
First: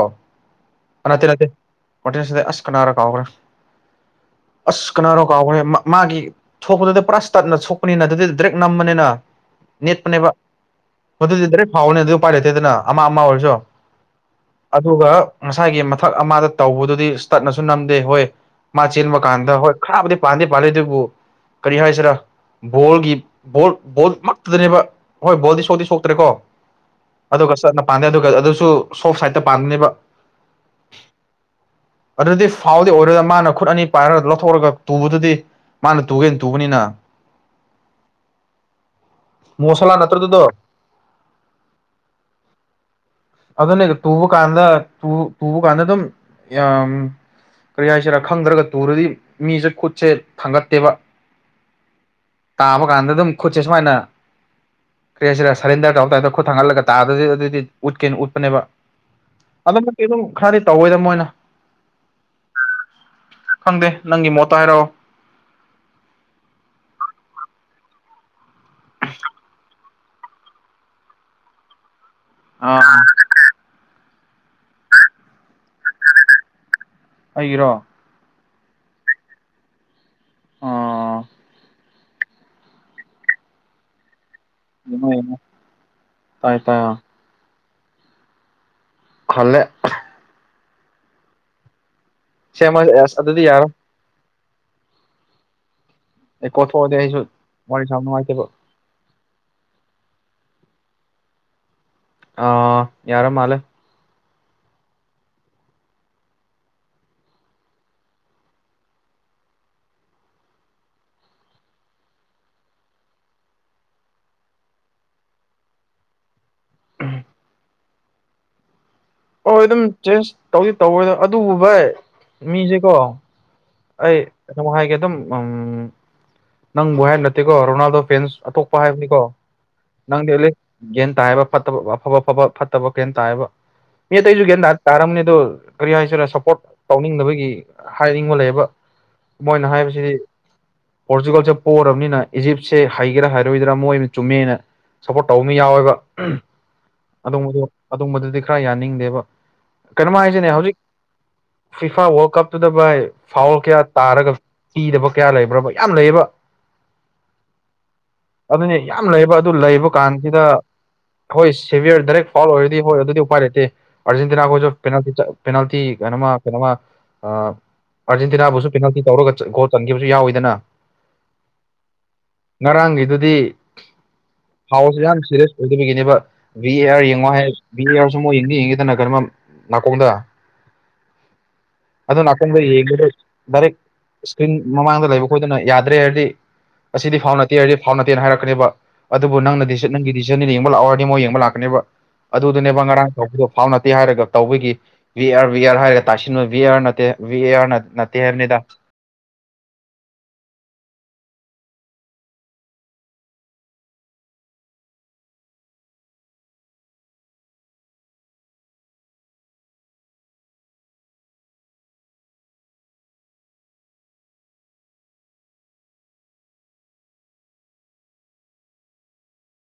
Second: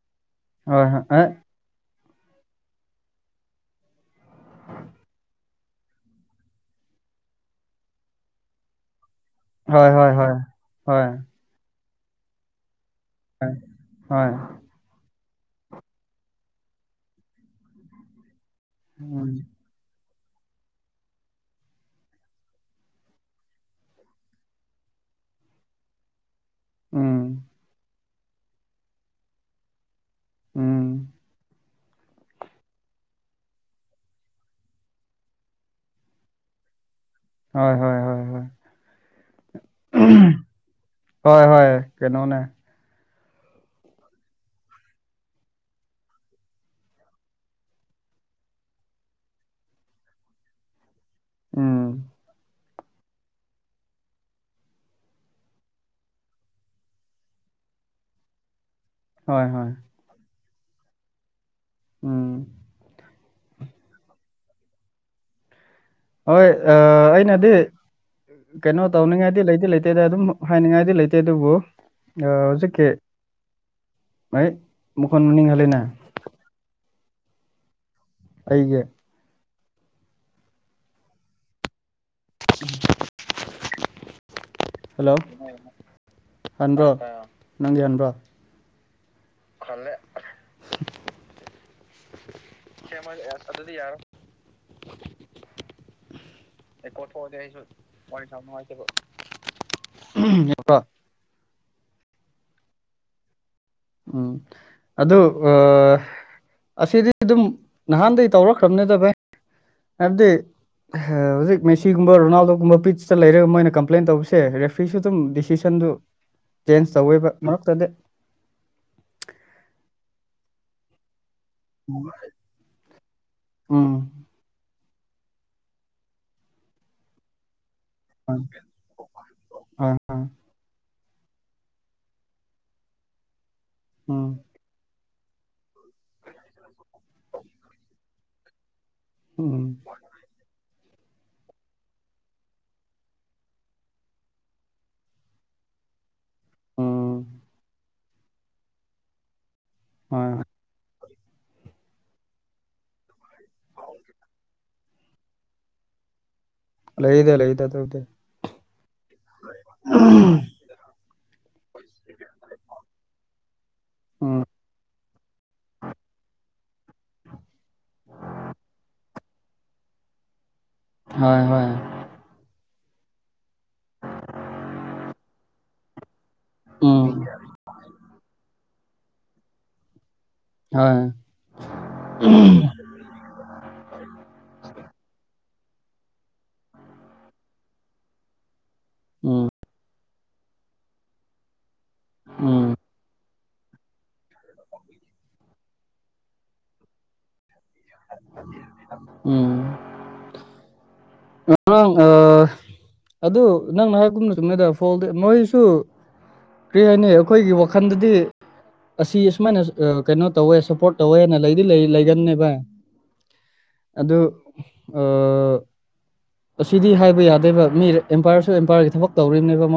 ꯍꯣꯏ ꯍꯣꯏ ꯅꯠꯇꯦ ꯑꯦ ꯅꯠꯇꯦ ꯃꯔꯇꯤꯅꯦꯁ ꯅꯠꯇꯦ ꯑꯁ ꯀꯅꯔ ꯀꯥꯎꯒ꯭ꯔꯦ ꯑꯁ ꯀꯅꯥꯅꯣ ꯀꯥꯎꯈ꯭ꯔꯦ ꯃꯥ ꯃꯥꯒꯤ ꯊꯣꯛꯄꯗꯨꯗꯤ ꯄꯨꯔꯥ ꯏꯁꯇꯠꯅ ꯁꯣꯛꯄꯅꯤꯅ ꯑꯗꯨꯗ ꯗꯥꯏꯔꯦꯛ ꯅꯝꯕꯅꯤꯅ ꯍꯣꯏ ꯍꯣꯏ ꯅꯦꯠꯄꯅꯦꯕ ꯍꯣꯏ ꯍꯣꯏ ꯃꯗꯨꯗꯤ ꯗꯥꯏꯔꯦꯛ ꯐꯥꯎꯅꯦ ꯑꯗꯨ ꯎꯄꯥꯏ ꯂꯩꯇꯦꯗꯅ ꯑꯃ ꯑꯃ ꯍꯣꯏ ꯑꯣꯏꯔꯁꯨ ꯍꯣꯏ ꯑꯗꯨꯒ ꯉꯁꯥꯏꯒꯤ ꯃꯊꯛ ꯑꯃꯗ ꯇꯧꯕꯗꯨꯗꯤ ꯏꯁꯇꯠ ꯅꯁꯨ ꯅꯝꯗꯦ ꯍꯣꯏ ꯃꯁꯦ ꯎꯝ ꯀꯥꯟꯗ ꯍꯣꯏ ꯈꯔꯕꯨꯗꯤ ꯄꯥꯟꯗꯤ ꯄꯥꯜꯂꯦ ꯑꯗꯨꯕꯨ ꯀꯔꯤ ꯍꯥꯏꯁꯤꯔ ꯕꯣꯜꯒꯤ ꯕꯣꯜ ꯕꯣꯜ ꯃꯛꯇꯗꯅꯦꯕ ꯍꯣꯏ ꯕꯣꯜꯗꯤ ꯁꯣꯛꯇꯤ ꯁꯣꯛꯇ꯭ꯔꯦꯀꯣ ꯎꯝ ꯑꯗꯨꯒ ꯆꯠꯅ ꯄꯥꯟꯗꯦ ꯑꯗꯨꯒ ꯑꯗꯨꯁꯨ ꯁꯣꯞ ꯁꯥꯏꯗ ꯄꯥꯟꯕꯅꯦꯕ ꯎꯝ ꯑꯗꯨꯗꯤ ꯐꯥꯎꯗꯤ ꯑꯣꯏꯔꯣꯏꯗꯥ ꯃꯥꯅ ꯈꯨꯠ ꯑꯅꯤ ꯄꯥꯏꯔ ꯂꯧꯊꯣꯛꯔꯒ ꯇꯨꯕꯗꯨꯗꯤ ꯃꯥꯅ ꯇꯨꯒꯦꯅ ꯇꯨꯕꯅꯤꯅ ꯍꯣꯏ ꯍꯣꯏ ꯍꯣꯏ ꯍꯣꯏ ꯃꯣꯁꯂꯥ ꯅꯠꯇ꯭ꯔꯗꯨꯗꯣ ꯍꯣꯏ ꯍꯣꯏ ꯀꯩꯅꯣꯅꯦ ꯑꯗꯨꯅꯦ ꯇꯨꯕ ꯀꯥꯟꯗ ꯇꯨꯕ ꯇꯨꯕ ꯀꯥꯟꯗ ꯑꯗꯨꯝ ꯌꯥꯝ ꯀꯔꯤ ꯍꯥꯏꯁꯤꯔꯥ ꯈꯪꯗ꯭ꯔꯒ ꯇꯨꯔꯗꯤ ꯃꯤꯁꯦ ꯈꯨꯠꯁꯦ ꯊꯥꯡꯒꯠꯇꯦꯕ ꯎꯝ ꯇꯥꯕ ꯀꯥꯟꯗ ꯑꯗꯨꯝ ꯈꯨꯠꯁꯦ ꯁꯨꯃꯥꯏꯅ ꯀꯔꯤꯍꯥꯏꯁꯤꯔꯥ ꯁꯔꯦꯟꯗꯔ ꯇꯧ ꯇꯕꯗ ꯈꯨꯠ ꯊꯥꯡꯒꯠꯂꯒ ꯇꯥꯕꯥ ꯑꯗꯨꯗꯤ ꯎꯠꯀꯦꯅ ꯎꯠꯄꯅꯦꯕ ꯍꯣꯏ ꯍꯣꯏ ꯑꯗꯨꯃꯛꯇꯤ ꯑꯗꯨꯝ ꯈꯔꯗꯤ ꯇꯧꯏꯗ ꯃꯣꯏꯅ ꯎꯝ ꯈꯪꯗꯦ ꯅꯪꯒꯤ ꯃꯣꯠꯇꯣ ꯍꯥꯏꯔꯛꯑꯣ ꯍꯣꯏ ꯑꯩꯅꯗꯤ ꯀꯩꯅꯣ ꯇꯧꯅꯤꯡꯉꯥꯏꯗꯤ ꯂꯩꯇꯦ ꯂꯩꯇꯦꯗ ꯑꯗꯨꯝ ꯍꯥꯏꯅꯤꯡꯉꯥꯏꯗꯤ ꯂꯩꯇꯦ ꯑꯗꯨꯕꯨ ꯦꯀꯦ ꯑꯥ ꯑꯩꯩ ꯃꯨꯈꯣꯟ ꯃꯨꯅꯤꯡ ꯍꯥꯜꯂꯦꯅ ꯑꯩꯒꯤꯔꯣ ꯑꯩꯒꯤ ꯑ *unintelligible* ꯌꯦꯡꯉꯣ ꯍꯜꯂꯣ ꯌꯦꯡꯉꯣ ꯇꯥꯏ ꯇꯥꯏ ꯍꯟꯕ꯭ꯔꯣ ꯑꯥ ꯅꯪꯒꯤ ꯍꯟꯕ꯭ꯔꯣ ꯈꯜꯂꯦ *unintelligible* ꯁꯃ ꯑꯦꯁ ꯑꯗꯨꯗꯤ ꯌꯥꯔꯣꯏ ꯔꯦꯀ‌ꯣꯔ ꯊꯣꯛꯑꯗꯤ ꯑꯩꯁꯨ ꯋꯥꯔꯤ ꯁꯥꯕ ꯅꯨꯡꯉꯥꯏꯇꯦꯕ *unintelligible* ꯑ ꯌꯔꯥ ꯃꯜꯂꯦ ꯎꯝ ꯑꯗꯨ ꯑ ꯑꯁꯤꯗꯤ ꯑꯗꯨꯝ ꯅꯍꯥꯟꯗꯒꯤ ꯇꯧꯔꯛꯈ꯭ꯔꯕꯅꯦꯗ ꯚꯥꯏ ꯍꯥꯏꯕꯗꯤ ꯍꯧꯖꯤꯛ ꯃꯦꯁꯤꯒꯨꯝꯕ ꯔꯣꯅꯥꯜꯗꯣꯒꯨꯝꯕ ꯄꯤꯆꯇ ꯂꯩꯔꯒ ꯃꯣꯏꯅ ꯀꯝꯄ꯭ꯂꯦꯟ ꯇꯧꯕꯁꯦ ꯔꯦꯐ꯭ꯔꯤꯁꯨ ꯑꯗꯨꯝ ꯗꯤꯁꯤꯖꯟꯗꯨ *inaudible* ꯆꯦꯟꯖ ꯇꯧꯏꯕ ꯃꯔꯛꯇꯗꯤ ꯍꯍꯣꯏ ꯑꯗꯨꯝ ꯆꯦꯟꯖ ꯇꯧꯗꯤ ꯇꯧꯗ ꯑꯗꯨꯕꯨ ꯚꯥꯏ ꯃꯤꯁꯦꯀꯣ ꯑꯣ ꯅꯪ ꯕꯍ ꯅꯠꯇꯀꯣ ꯔꯣꯅꯥꯜꯗꯣ ꯍꯣꯏ ꯐꯦꯟꯁ ꯑꯇꯣꯞꯄ ꯍꯥꯏꯕꯅꯤꯀꯣ ꯍꯣꯏ ꯅꯪꯗꯤꯂꯤ ꯒ꯭ꯟ ꯇꯥꯏꯑꯕ ꯐꯠꯇꯕ ꯑꯐꯕ ꯑꯐꯕ ꯐꯠꯇꯕ ꯒꯦꯟ ꯇꯥꯏꯕ ꯃꯤ ꯎꯝ ꯑꯇꯩꯁꯨ ꯒ꯭ꯟ ꯇꯥ ꯇꯥꯔꯝꯅꯤ ꯑꯗꯣ ꯀꯔꯤ ꯍꯥꯏꯁꯤꯔꯥ ꯁꯞꯄꯣꯔꯠ ꯇꯧꯅꯤꯡꯗꯕꯒꯤ ꯍꯥꯏꯅꯤꯡꯕ ꯂꯩꯕ ꯎꯝ ꯃꯣꯏꯅ ꯍꯥꯏꯕꯁꯤꯗꯤ ꯄꯣꯔꯆꯨꯒꯥꯜꯁꯦ ꯄꯣꯛꯔꯕꯅꯤꯅ ꯏꯖꯤꯞꯁꯦ ꯍꯒꯦꯔꯥ ꯍꯥꯏꯔꯣꯏꯗꯔꯥ ꯃꯣꯏꯅ ꯆꯨꯝꯃꯦꯅ ꯁꯞꯄꯣꯔꯠ ꯇꯧꯕ ꯑꯃ ꯌꯥꯎꯋꯦꯕ ꯎꯝ ꯑꯗꯨꯝꯕ ꯑꯗꯨꯝꯕꯗꯨꯗꯤ ꯈꯔ ꯌꯥꯅꯤꯡꯗꯦꯕ ꯀꯩꯅꯣꯝ ꯍꯣꯏ ꯍꯥꯏꯁꯤꯅꯦ ꯍꯧꯖꯤꯛ ꯐꯤꯐꯥ ꯋꯥꯔꯜ ꯀꯞꯇꯨꯗ ꯚꯥꯏ ꯐꯥꯎꯜ ꯀꯌꯥ ꯇꯥꯔꯒ ꯄꯤꯗꯕ ꯀꯌꯥ ꯂꯩꯕ꯭ꯔꯕ ꯌꯥꯝ ꯂꯩꯌꯦꯕ ꯂꯩꯗ ꯂꯩꯗ ꯑꯗꯨꯕꯨꯗꯤ ꯑꯗꯨꯅꯦ ꯌꯥꯝ ꯂꯩꯌꯦꯕ ꯑꯗꯨ ꯂꯩꯕ ꯀꯥꯟꯁꯤꯗ ꯍꯣꯏ ꯁꯦꯚꯌꯔ ꯗꯥꯏꯔꯦꯛ ꯐꯥꯎꯜ ꯑꯣꯏꯔꯗꯤ ꯍꯣꯏ ꯑꯗꯨꯗꯤ ꯎꯄꯥꯏ ꯂꯩꯇꯦ ꯎꯝ ꯑꯔꯖꯦꯟꯇꯤꯅꯥ ꯀꯁꯨ ꯄꯦꯅꯥ ꯄꯦꯅꯥꯜꯇꯤ ꯀꯩꯅꯅ ꯀꯩꯅꯣ ꯑ ꯑꯥꯔꯖꯦꯟꯇꯤꯅꯥꯕꯨꯁꯨ ꯄꯦꯅꯥꯜꯇꯤ ꯇꯧꯔꯒ ꯒꯣꯜ ꯆꯟꯈꯤꯕꯁꯨꯎꯋꯏꯗꯅ ꯍꯣꯏ ꯍꯣꯏ ꯉꯔꯥꯡꯒꯤꯗꯨꯗꯤ ꯍꯥꯎꯁꯦ ꯌꯥꯝ ꯁꯤꯦꯔꯤꯌꯁ ꯑꯣꯏꯗꯕꯒꯤꯅꯦꯕ ꯚ ꯑꯦ ꯑꯥꯔ ꯎꯝ ꯌꯦꯡꯉꯣ ꯍꯥꯏ ꯚ ꯑꯦ ꯑꯥꯔꯁꯨ ꯃꯨꯛ ꯌꯦꯡꯗ ꯌꯦꯡꯒꯦꯗꯅ ꯀꯩꯅꯣꯃ ꯅꯥꯀꯣꯡꯗ ꯍ ꯒ ꯔꯦ ꯏꯁꯀ꯭ꯔꯤꯟ ꯃꯃꯥꯡꯗ ꯂꯩꯕ ꯈꯣꯏꯗꯅ ꯌꯥꯗ꯭ꯔꯦ ꯍꯥꯏꯔꯗꯤ ꯑꯁꯤꯗꯤ ꯐꯥꯎ ꯅꯠꯇꯦ ꯍꯥꯏꯔꯗꯤ ꯐꯥꯎ ꯅꯠꯇꯦꯅ ꯍꯥꯏꯔꯛꯀꯅꯦꯕ ꯑꯗꯨꯕꯨ ꯎꯝ ꯅꯪꯅ ꯗꯤ ꯅꯪꯒꯤ ꯗꯤꯁꯤꯖꯟ ꯌꯦꯡꯕ ꯂꯥꯛꯑꯣꯔꯗꯤ ꯃꯣꯏ ꯌꯦꯡꯕ ꯂꯥꯛꯀꯅꯦꯕ ꯎꯝ ꯑꯗꯨꯗꯨꯅꯦꯕ ꯉꯔꯥꯡ ꯇꯧꯕꯗꯣ ꯐꯥꯎ ꯅꯠꯇꯦ ꯍꯥꯏꯔꯒ ꯇꯧꯕꯒꯤ ꯕꯤ ꯑꯥꯔ ꯕꯤ ꯑꯥꯔ ꯍꯥꯏꯔꯒ ꯇꯥꯏꯁꯤꯟꯕ ꯚꯕꯤ ꯑꯦ ꯑꯥꯔ ꯅꯠꯇꯦ ꯕꯤ ꯑꯦ ꯑꯥꯔ ꯅꯅꯥꯄꯤ ꯍꯥꯏꯕꯅꯤꯗ ꯎꯝ ꯉꯔꯥꯡ ꯑꯗꯨ ꯅꯪ ꯉꯍꯥꯛꯀꯨꯝꯅ ꯆꯨꯝꯅꯗ ꯐꯣꯗ ꯃꯣꯏꯁꯨ ꯀꯔꯤ ꯍꯥꯏꯅꯤ ꯑꯩꯈꯣꯏꯒꯤ ꯋꯥꯈꯜꯗꯗꯤ ꯑꯁꯤ ꯑꯁꯨꯃꯥꯏꯅ ꯀꯩꯅꯣ ꯇꯧꯋꯦ ꯁꯞꯄꯣꯔꯠ ꯇꯧꯋꯦꯅ ꯂꯩꯗꯤ ꯂꯩ ꯂꯩꯒꯅꯦꯕ ꯑꯗꯨ ꯑ ꯑꯁꯤꯗꯤ ꯍꯥꯏꯕ ꯌꯥꯗꯦꯕ ꯃꯤ ꯑꯦꯝꯄꯥꯌꯔꯁꯨ ꯑꯦꯝꯄꯥꯌꯔꯒꯤ ꯊꯕꯛ ꯇꯧꯔꯤꯕꯅꯦꯕ